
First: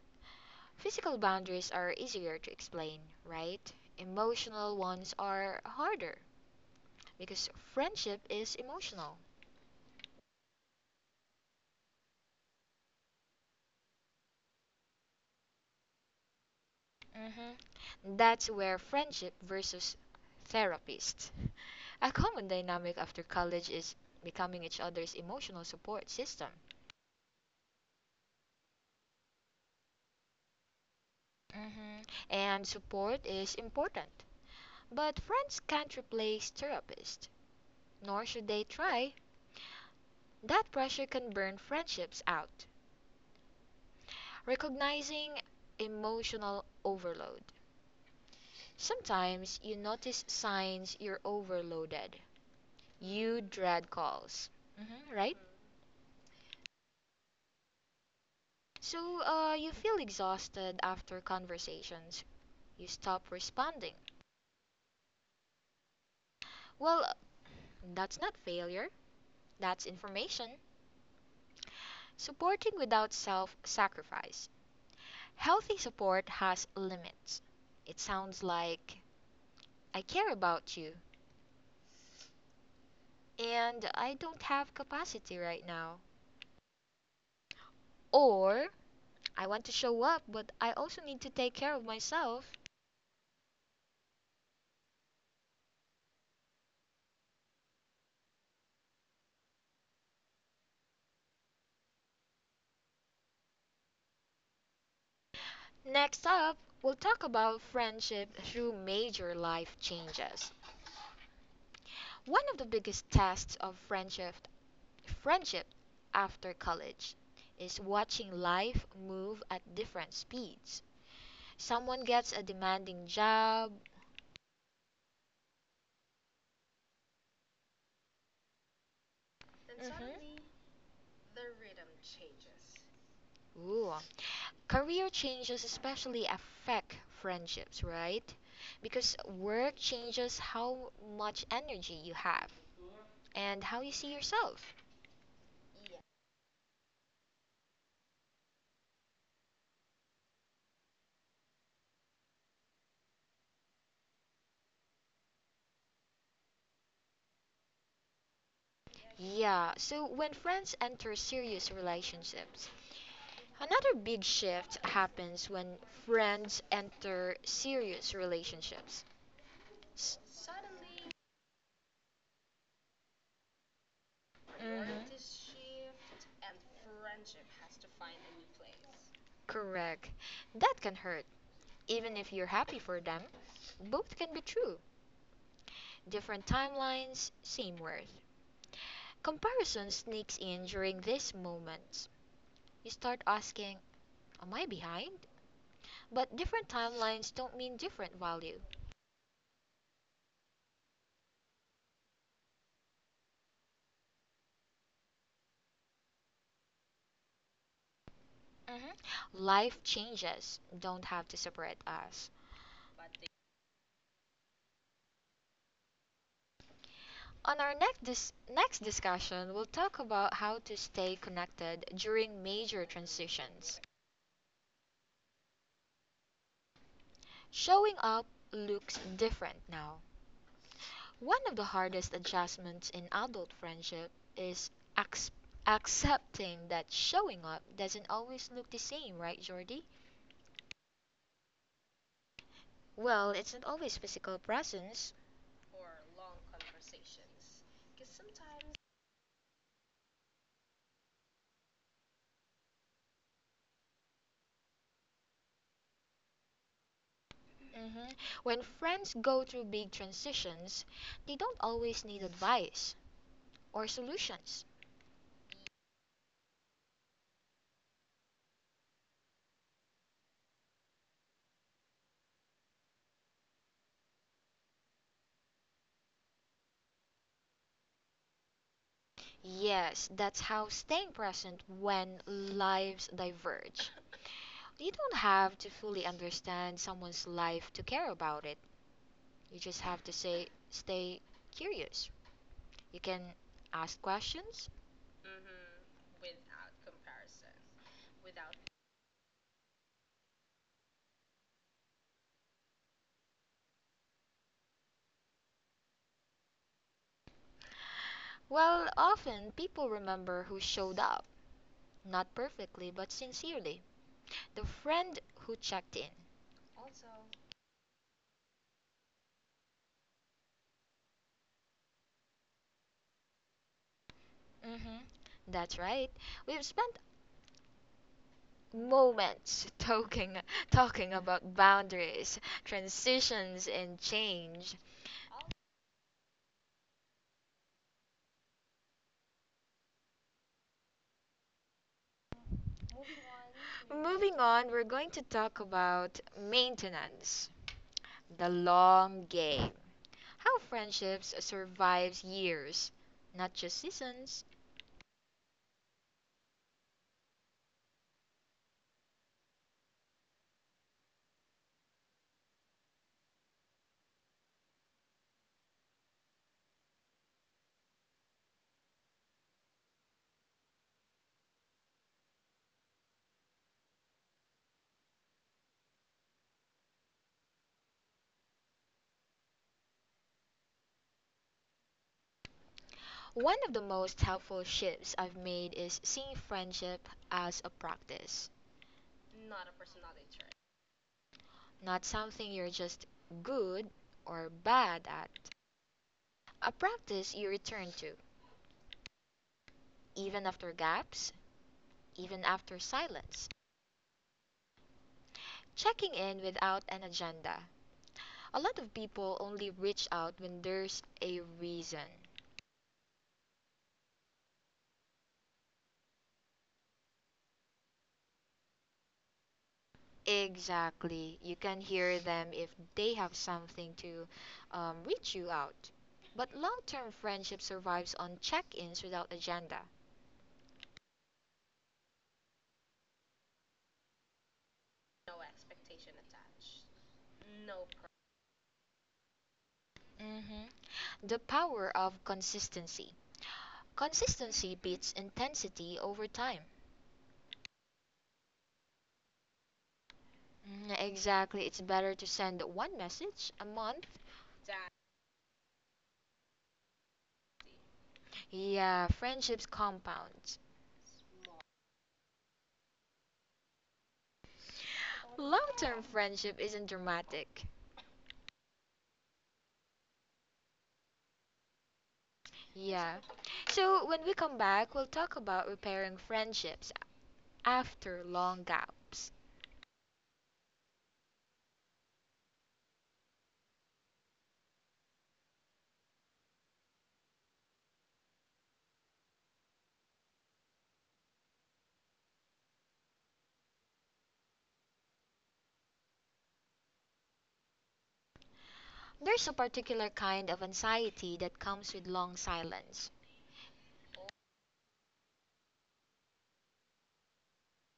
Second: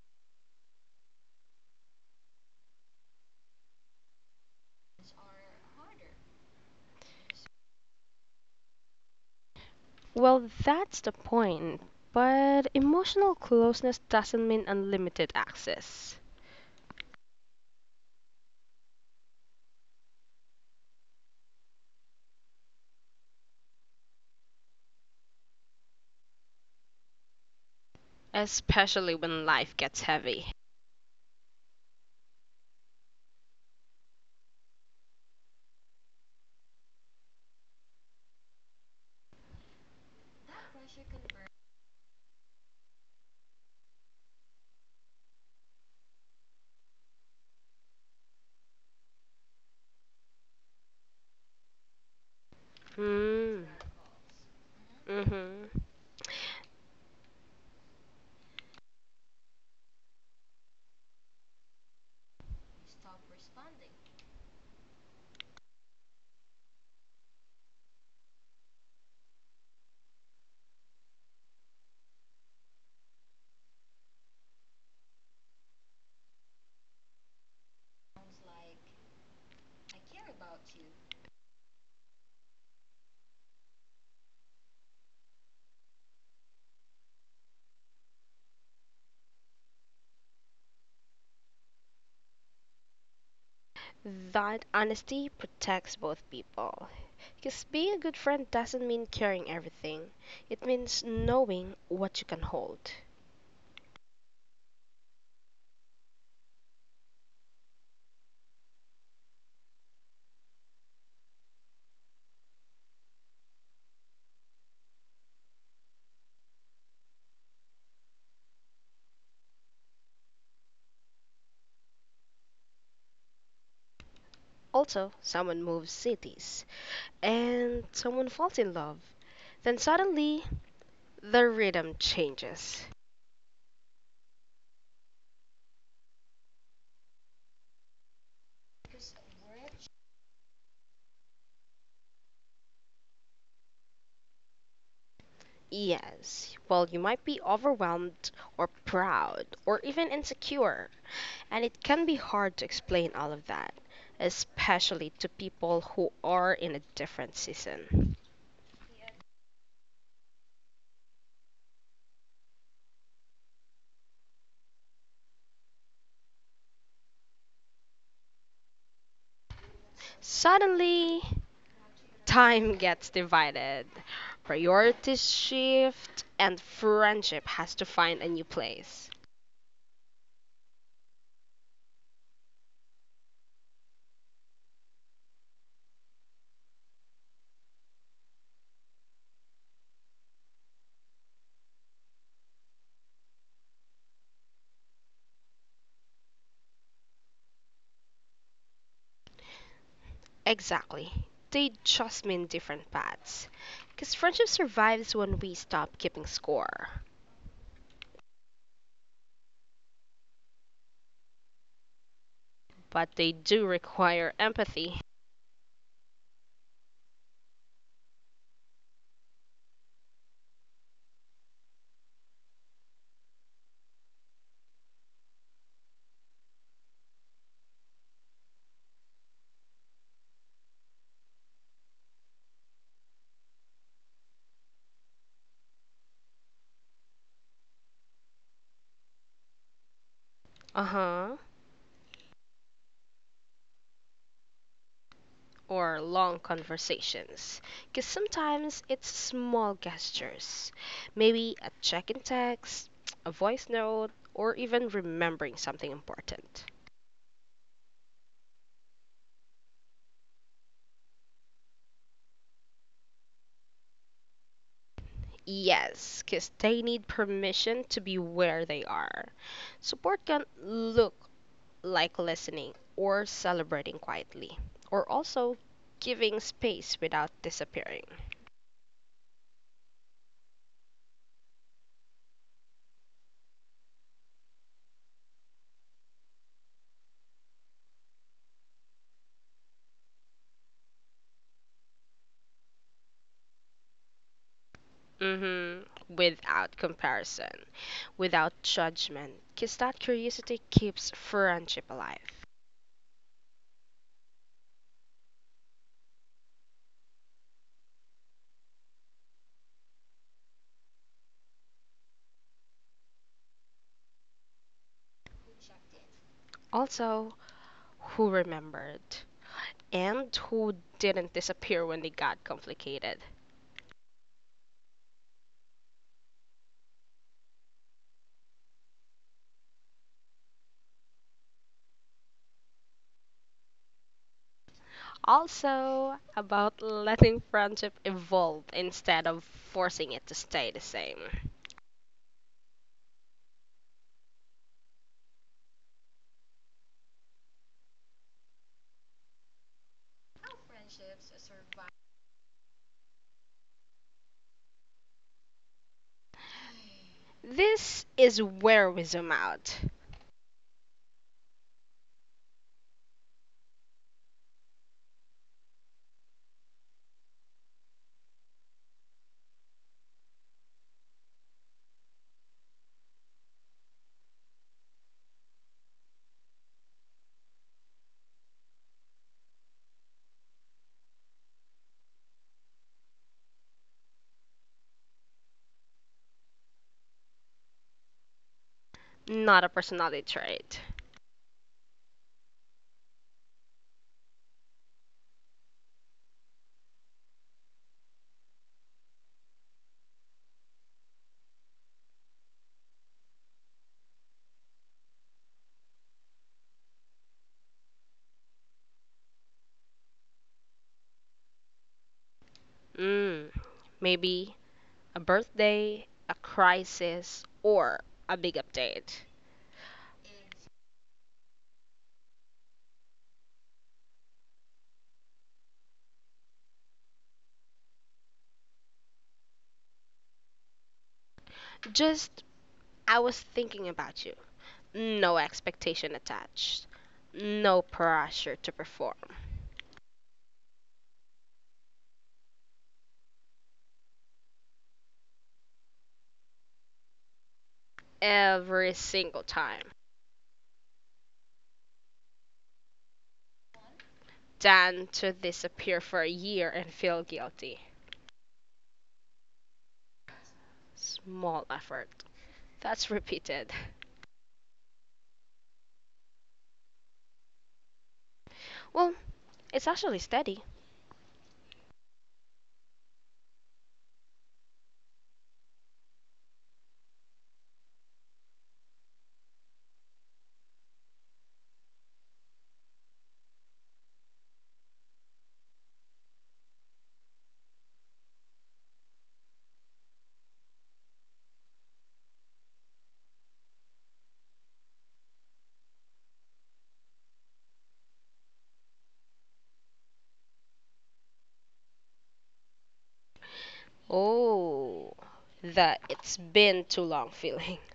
Physical boundaries are easier to explain, right? Emotional ones are harder, because friendship is emotional. Well, that's the point. But emotional closeness doesn't mean unlimited access. Hmm. That's where friendship versus therapist. A common dynamic after college is becoming each other's emotional support system. Especially when life gets heavy. Hmm. And support is important. But friends can't replace therapists, nor should they try. That pressure can burn friendships out. Recognizing emotional overload. Sometimes you notice signs you're overloaded. You Mm, dread calls, hmm, right? mhm. So you feel exhausted after conversations. You stop responding. Well, that's not failure, that's information. Supporting without self sacrifice. Healthy support has limits. It sounds like I care about you and I don't have capacity right now. Or, I want to show up, but I also need to take care of myself. That honesty protects both people. 'Cause being a good friend doesn't mean carrying everything. It means knowing what you can hold. Next up, we'll talk about friendship through major life changes. One of the biggest tests of friendship after college is watching life move at different speeds. Someone gets a demanding job. Also, someone moves cities, and someone falls in love. Then suddenly Mhm. the rhythm changes. Ooh. Career changes especially affect friendships, right? Because work changes how much energy you have and how you see yourself. Yes, well, you might be overwhelmed, or proud, or even insecure, and it can be hard to explain all of that, especially to people who are in a different season. Yeah, so when friends enter serious relationships, another big shift happens when friends enter serious relationships. S- Suddenly, time gets divided, mhm. priorities shift, and friendship has to find a new place. Correct. That can hurt even if you're happy for them, both can be true. Different timelines, same worth. Comparison sneaks in during these moments. You start asking, am I behind? But different timelines don't mean different value. Exactly. They just mean different paths. Because friendship survives when we stop keeping score, Mhm. Life changes don't have to separate us. but they do require empathy. On our next next discussion, we'll talk about how to stay connected during major transitions. Showing up looks different now. One of the hardest adjustments in adult friendship is ac- accepting that showing up doesn't always look the same, right, Jordy? Uh-huh. Well, it's not always physical presence. Or long conversations, because sometimes it's small gestures, maybe a check-in text, a voice note, or even remembering something important. Hmm. When friends go through big transitions, they don't always need advice or solutions. Yes, because they need permission to be where they are. Support can look like listening or celebrating quietly, or also giving space without disappearing. Yes, that's how staying present when lives diverge. You don't have to fully understand someone's life to care about it. You just have to say stay curious. You can ask questions. Mm-hmm. Hmm. Without comparison, without judgment, because that curiosity keeps friendship alive. Well, often people remember who showed up, not perfectly, but sincerely. The friend who checked in, Also, who remembered and who didn't disappear when they got complicated. mm-hmm. That's right. We've spent moments talking about boundaries, transitions, and change. Also, about letting friendship evolve instead of forcing it to stay the same. Moving on, we're going to talk about maintenance, the long game. How friendships survives years, not just seasons. This is where we zoom out, One of the most helpful shifts I've made is seeing friendship as a practice. not a personality trait. Not something you're just good or bad at. A practice you return to, even after gaps, even after silence. Checking in without an agenda. A lot of people only reach out when there's a reason. Mm, Maybe a birthday, a crisis, or a big update. Exactly. You can hear them if they have something to reach you out. But long term friendship survives on check ins without agenda. Just, I was thinking about you. No expectation attached, no pressure to perform Hmm. The power of consistency. Consistency beats intensity over time. every single time, Mm, exactly. It's better to send one message a month. than to disappear for a year and feel guilty. Yeah, friendships compound. Small effort. That's repeated. Long term friendship isn't dramatic. Well, it's actually steady. Yeah. So when we come back, we'll talk about repairing friendships after long gaps. There's a particular kind of anxiety that comes with long silence. Oh, the it's been too long feeling.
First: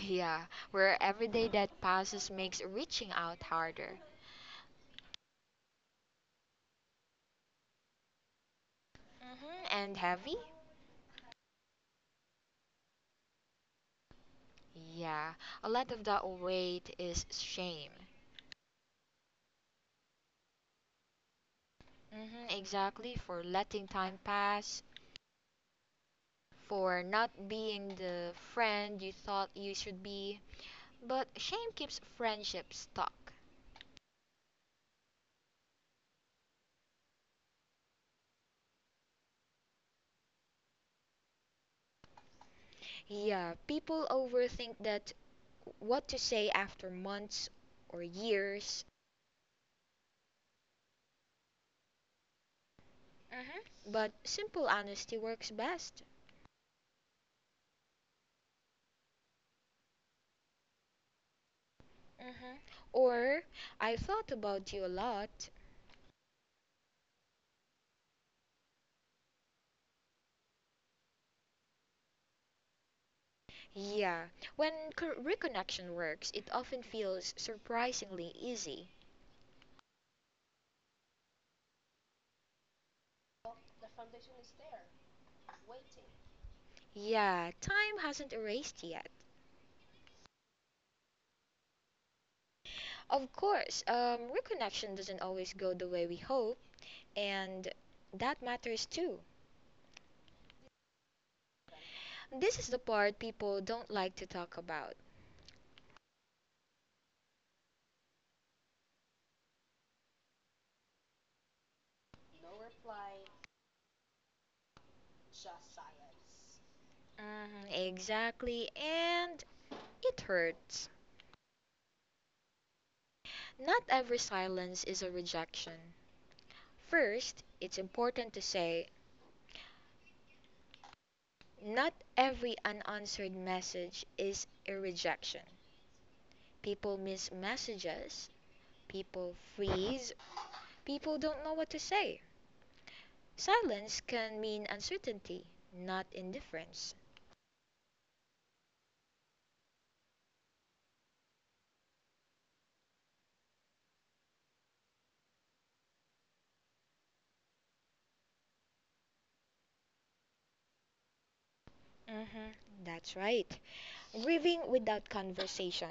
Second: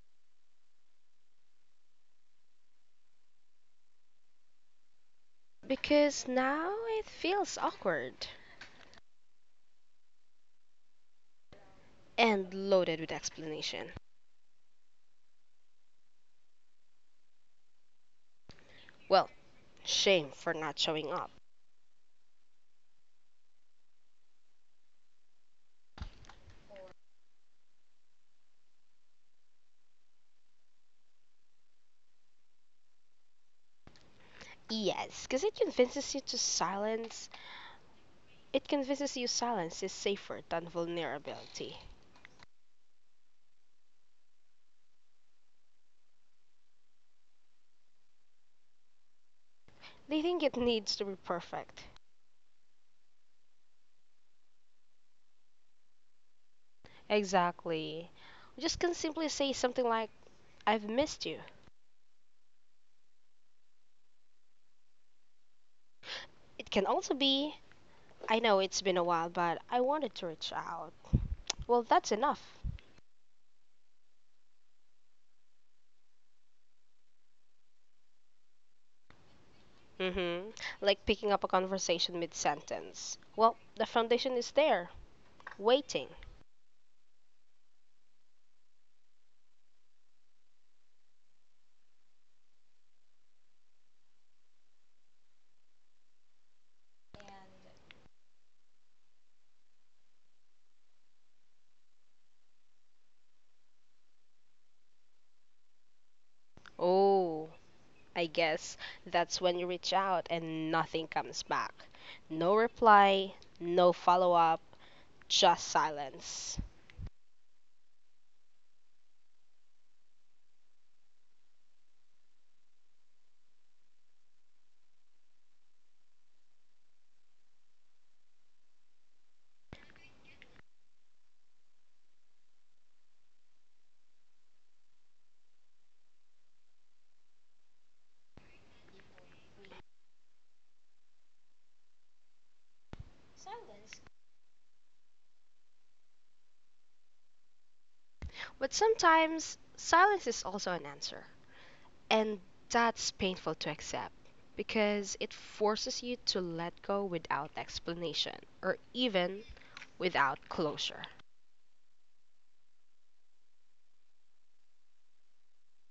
Yeah, where every day that passes makes reaching out harder. Because now it feels awkward Hmm. And heavy? and loaded with explanation. Yeah, a lot of that weight is shame. Well, shame for not showing up. Hmm, exactly, for letting time pass, for not being the friend you thought you should be. But shame keeps friendship stuck. Yes, because it convinces you to silence. It convinces you silence is safer than vulnerability. Yeah, people overthink that, what to say after months or years, They think it needs to be perfect. but simple honesty works best. Exactly. Just can simply say something like, I've missed you. Hmm. Or, I thought about you a lot. It can also be, I know it's been a while, but I wanted to reach out. Well, that's enough. Yeah, when reconnection works, it often feels surprisingly easy. Mm-hmm. Like picking up a conversation mid sentence. Well, the foundation is there, waiting. Yeah, time hasn't erased yet. Of course, reconnection doesn't always go the way we hope, and that matters too. This is the part people don't like to talk about. Oh, I guess that's when you reach out and nothing comes back. No reply, no follow up, just silence. Mhm, exactly, and it hurts. Not every silence is a rejection. First, it's important to say not every unanswered message is a rejection. People miss messages, people freeze, people don't know what to say. Silence can mean uncertainty, not indifference. But sometimes silence is also an answer. And that's painful to accept, because it forces you to let go without explanation, or even without closure. Hmm. That's right. Grieving without conversation.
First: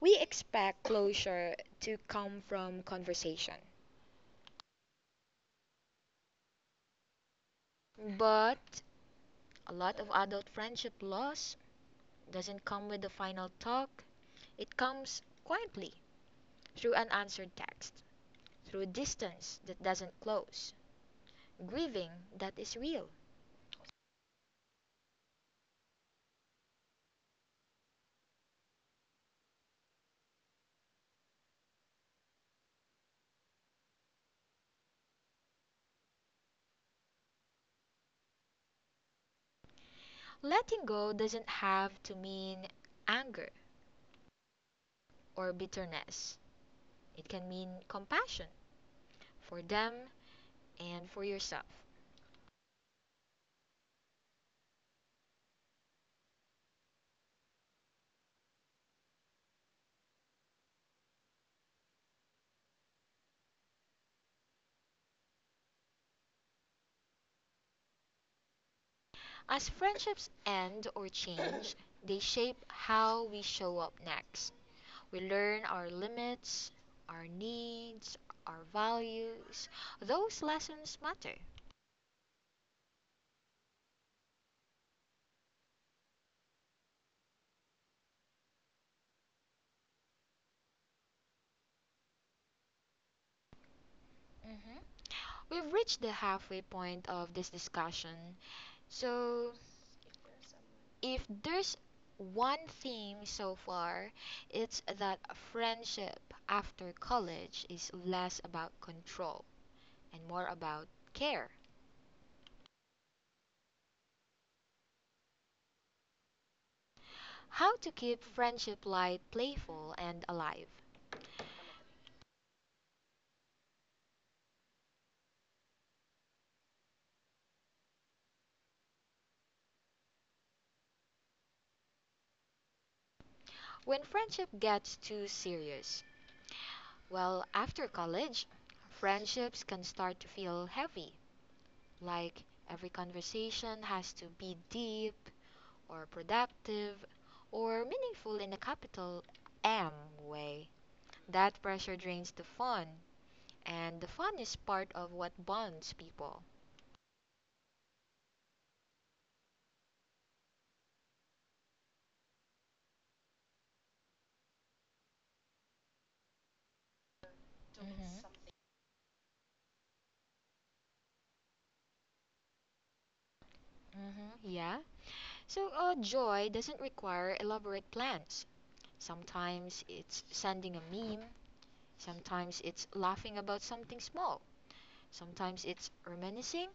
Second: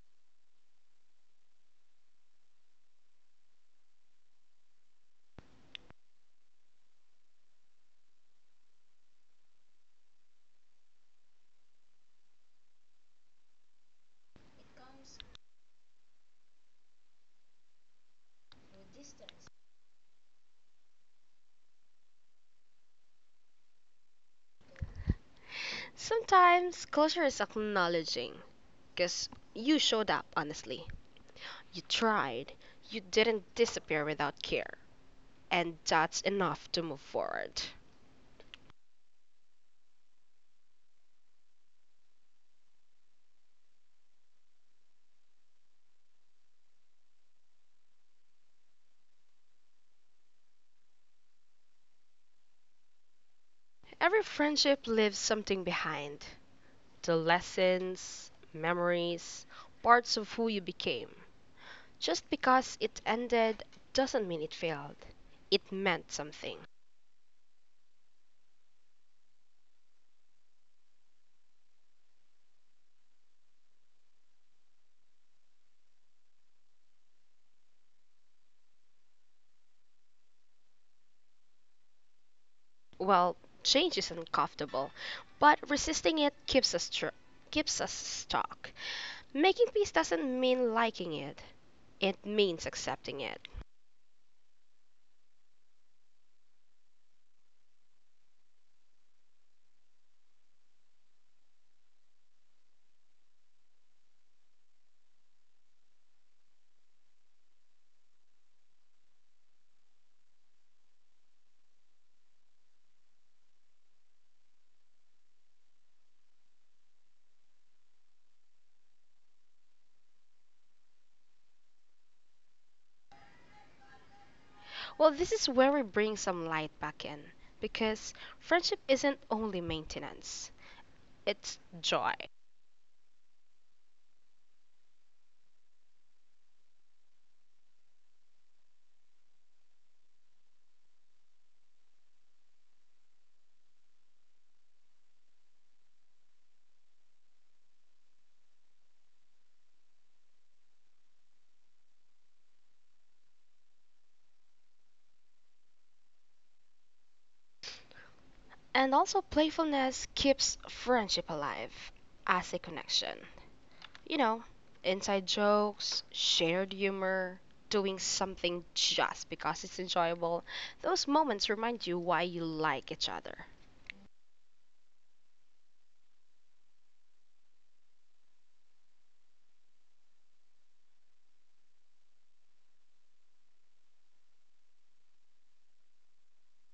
We expect closure to come from conversation. But a lot of adult friendship loss doesn't come with the final talk, it comes quietly, through unanswered text, through distance that doesn't close, grieving that is real. Sometimes closure is acknowledging because you showed up honestly, you tried, you didn't disappear without care, and that's enough to move forward. Letting go doesn't have to mean anger or bitterness. It can mean compassion for them and for yourself. Every friendship leaves something behind, the lessons, memories, parts of who you became. Just because it ended doesn't mean it failed. It meant something. As friendships end or change, they shape how we show up next. We learn our limits, our needs, our values. Those lessons matter. Well, change is uncomfortable, but resisting it keeps us stuck. Making peace doesn't mean liking it. It means accepting it. Mm-hmm. We've reached the halfway point of this discussion. So, if there's one theme so far, it's that friendship after college is less about control and more about care. How to keep friendship light, playful, and alive. Well, this is where we bring some light back in, because friendship isn't only maintenance. It's joy. When friendship gets too serious, well, after college, friendships can start to feel heavy, like every conversation has to be deep or productive or meaningful in a capital M way. That pressure drains the fun, and the fun is part of what bonds people. And also playfulness keeps friendship alive as a connection. You know, inside jokes, shared humor, doing Mm-hmm. something just because it's enjoyable. Those moments remind you why you like each other. Mm-hmm. Yeah. So, joy doesn't require elaborate plans. Sometimes it's sending a meme. Sometimes it's laughing about something small. Sometimes it's reminiscing.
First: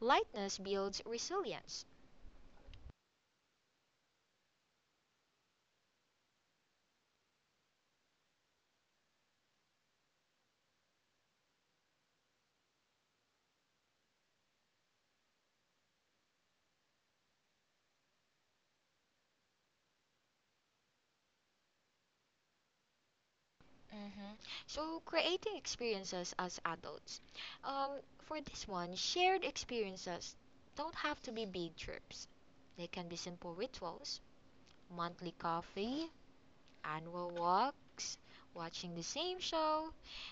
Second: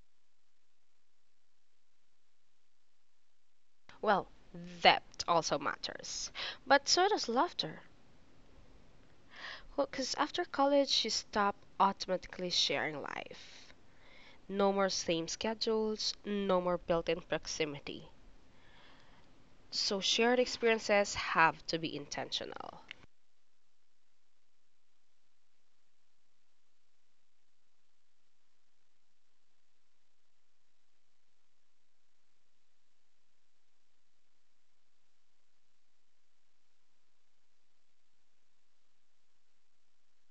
Lightness builds resilience. Well, depth also matters. But so does laughter. Because after college, you stop automatically sharing life. No more same schedules, no more built in proximity. So shared experiences have to be intentional. Mm-hmm. So, creating experiences as adults. Um, for this one, shared experiences don't have to be big trips. They can be simple rituals, monthly coffee, annual walks, watching the same show.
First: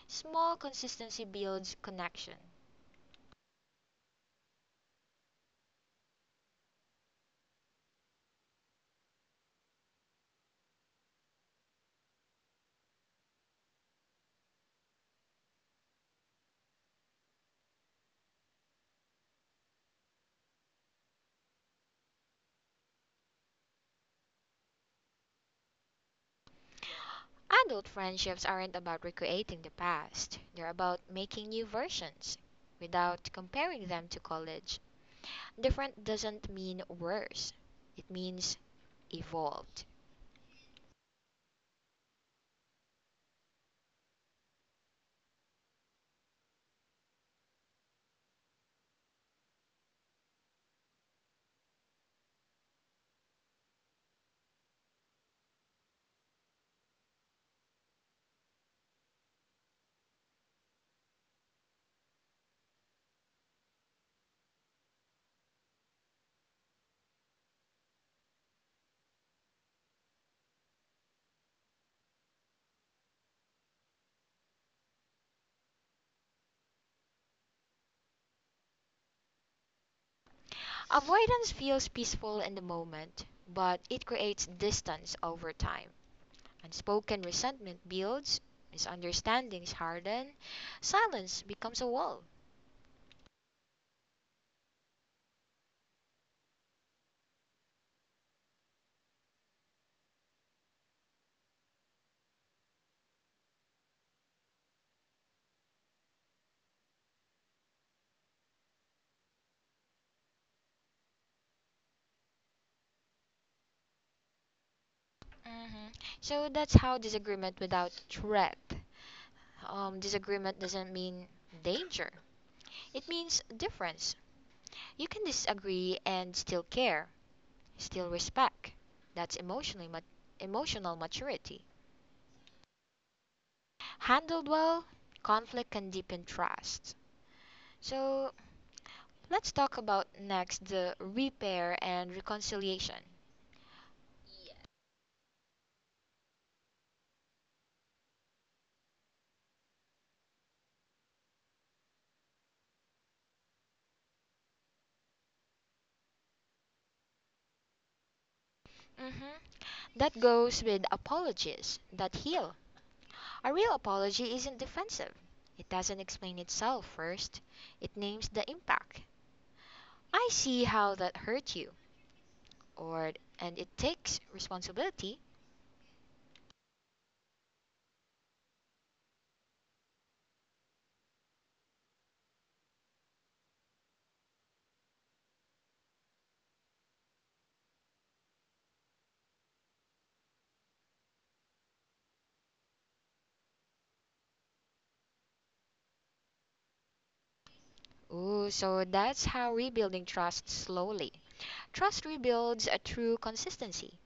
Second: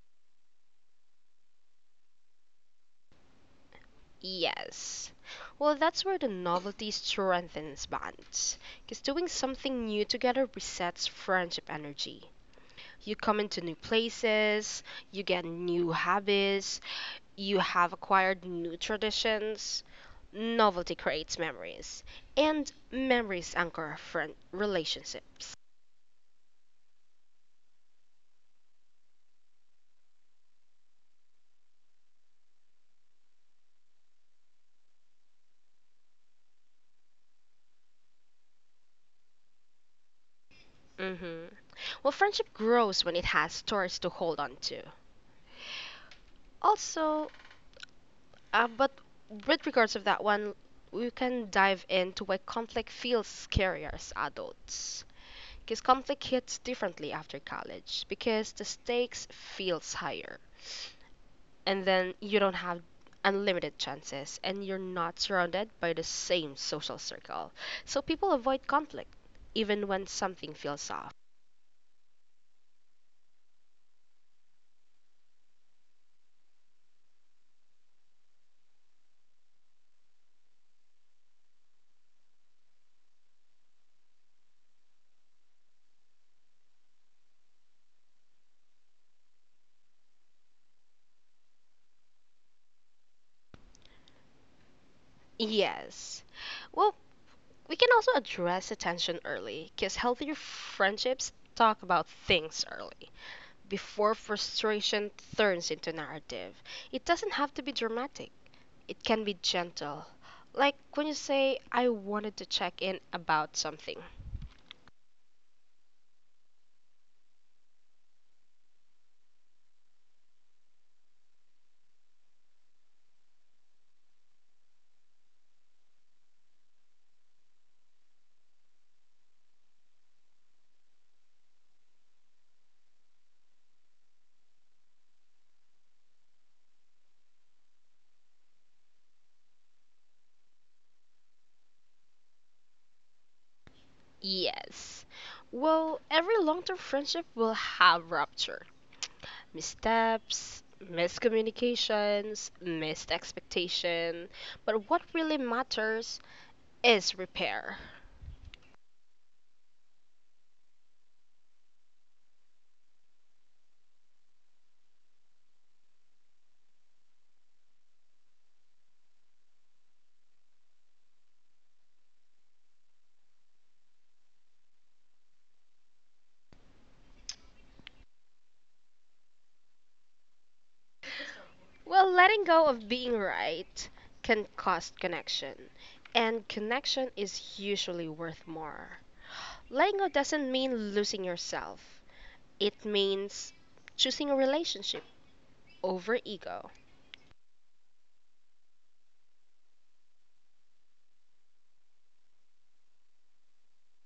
Small consistency builds connection. Yes. Well, that's where the novelty strengthens bonds. Because doing something new together resets friendship energy. You come into new places, you get new habits, you have acquired new traditions. Novelty creates memories, and memories anchor friend relationships. Adult friendships aren't about recreating the past, they're about making new versions without comparing them to college. Different doesn't mean worse. It means evolved. Hmm. Well, friendship grows when it has stories to hold on to. Also, but with regards of that one, we can dive into why conflict feels scarier as adults. Because conflict hits differently after college, because the stakes feels higher, and then you don't have unlimited chances, and you're not surrounded by the same social circle. So people avoid conflict, even when something feels off. Avoidance feels peaceful in the moment, but it creates distance over time. Unspoken resentment builds, misunderstandings harden, silence becomes a wall. Yes. Well, we can also address attention early, because healthier friendships talk about things early, before frustration turns into narrative. It doesn't have to be dramatic, it can be gentle. Like when you say, I wanted to check in about something. Hmm. So that's how disagreement without threat. Disagreement doesn't mean danger, it means difference. You can disagree and still care, still respect. That's emotional maturity. Handled well, conflict can deepen trust. So let's talk about next the repair and reconciliation. Yes. Well, every long term friendship will have rupture, missteps, miscommunications, missed expectation. But what really matters is repair. Hmm. That goes with apologies that heal. A real apology isn't defensive. It doesn't explain itself first. It names the impact. I see how that hurt you, or and it takes responsibility. Well, letting go of being right can cost connection, and connection is usually worth more. Letting go doesn't mean losing yourself, it means choosing a relationship over ego. Ooh, so that's how rebuilding trust slowly. Trust rebuilds a true consistency.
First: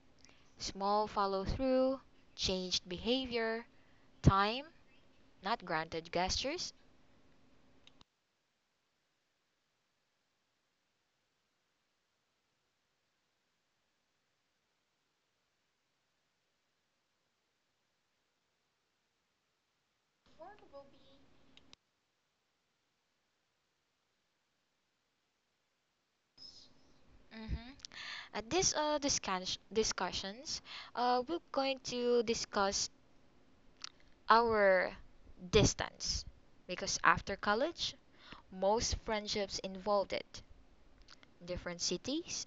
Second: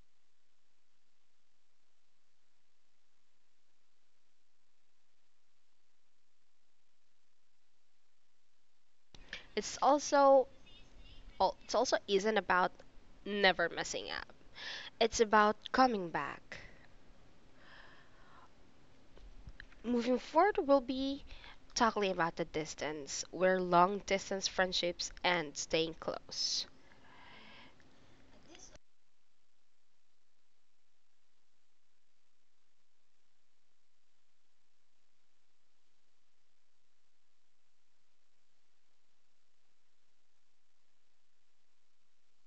Small follow through, changed behavior, time, not granted gestures. It's also it's also isn't about never messing up. It's about coming back. Moving forward, we'll be talking about the distance, where long distance friendships and staying close. Hmm. At this discussions, we're going to discuss our distance because after college, most friendships involved it. Different cities,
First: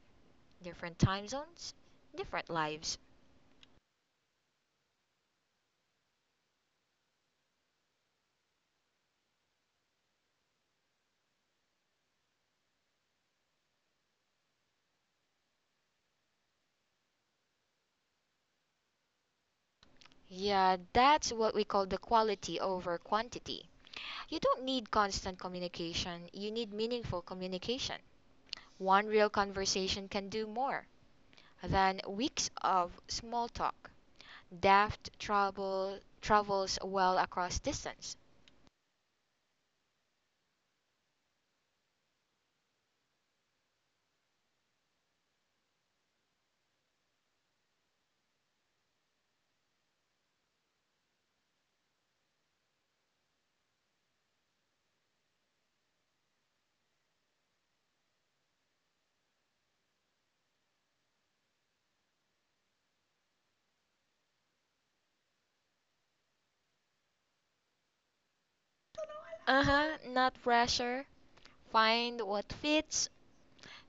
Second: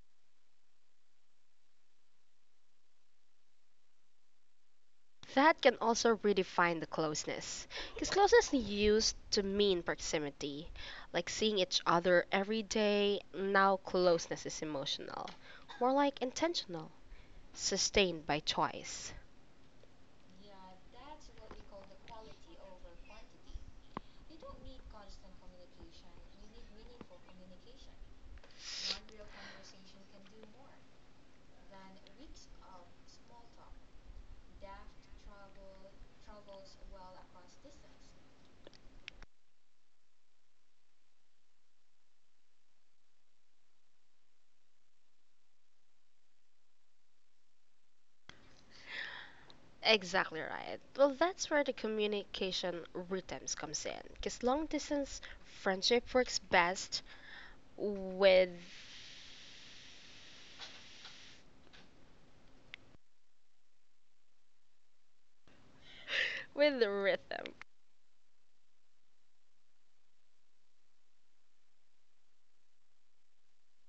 different time zones, different lives. That can also redefine the closeness. Because closeness used to mean proximity, like seeing each other every day. Now, closeness is emotional, more like intentional, sustained by choice. Yeah, that's what we call the quality over quantity. You don't need constant communication, you need meaningful communication. One real conversation can do more than weeks of small talk. Depth travels well across distance. Exactly right. Well, that's where the communication rhythms comes in. Because long distance friendship works best with with rhythm. Uh-huh, not pressure. Find what fits.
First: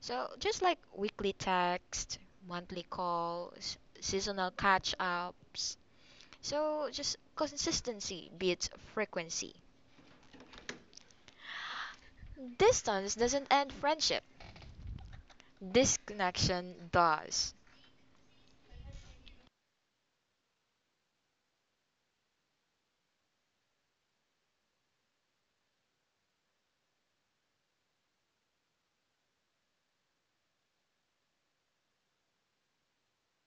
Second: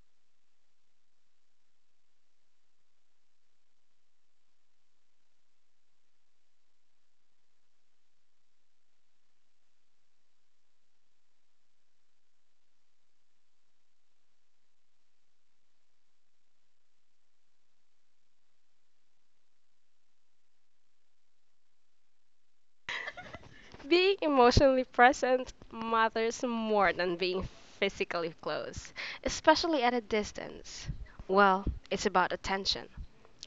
So just like weekly text, monthly calls, seasonal catch-ups. So just consistency beats frequency. Distance doesn't end friendship. Disconnection does. Being emotionally present matters more than being physically close, especially at a distance. Well, it's about attention,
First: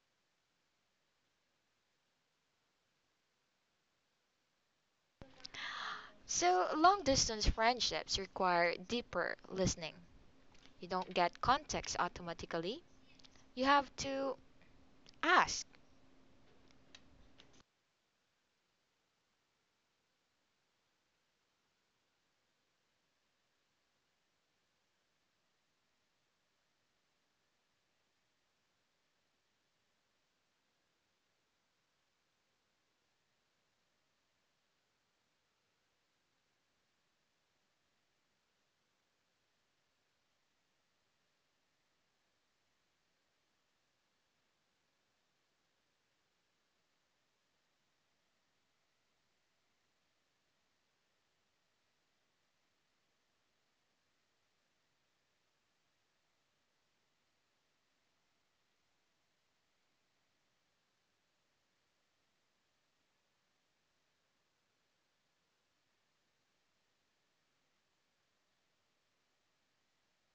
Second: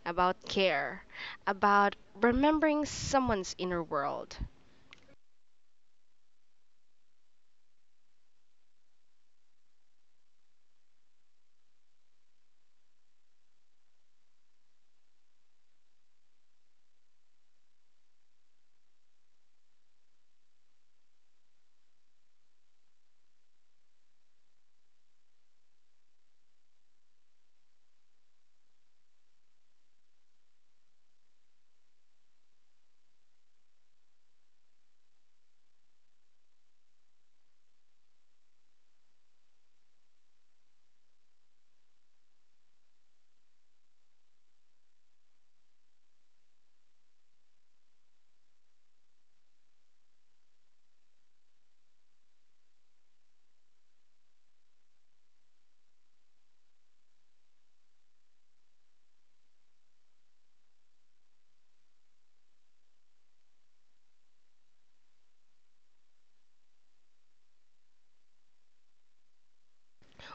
about care, about remembering someone's inner world. So, long distance friendships require deeper listening. You don't get context automatically, you have to ask.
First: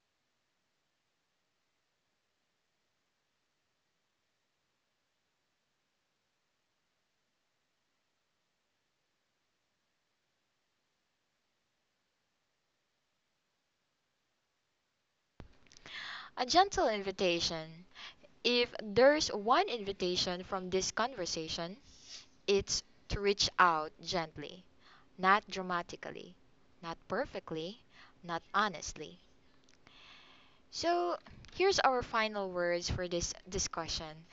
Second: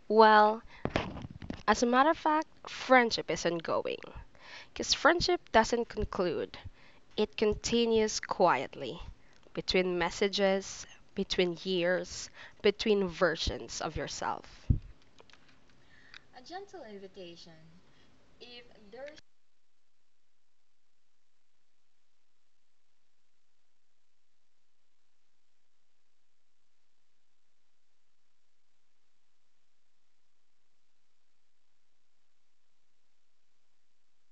Well, as a matter of fact, friendship is ongoing. Because friendship doesn't conclude, it continues quietly between messages, between years, between versions of yourself, A gentle invitation. If there's one invitation from this conversation, it's to reach out gently, not dramatically, not perfectly, not honestly. So, here's our final words for this discussion.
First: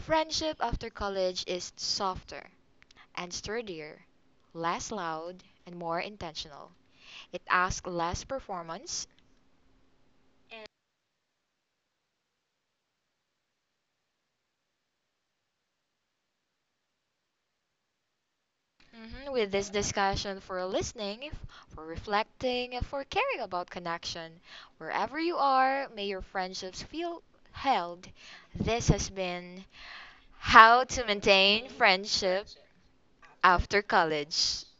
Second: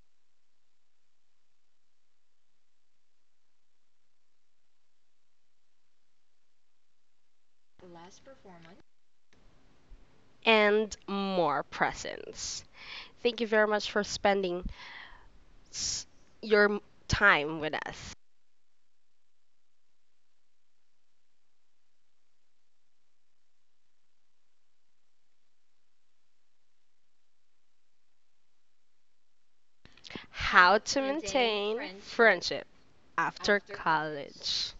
Friendship after college is softer and sturdier, less loud and more intentional. It asks less performance. and more presence. Thank you very much for spending s- your m- time with us. Mhm, with this discussion for listening, for reflecting, for caring about connection, wherever you are, may your friendships feel held. This has been How how to to maintain maintain friendship friendship friendship after after college. college. college.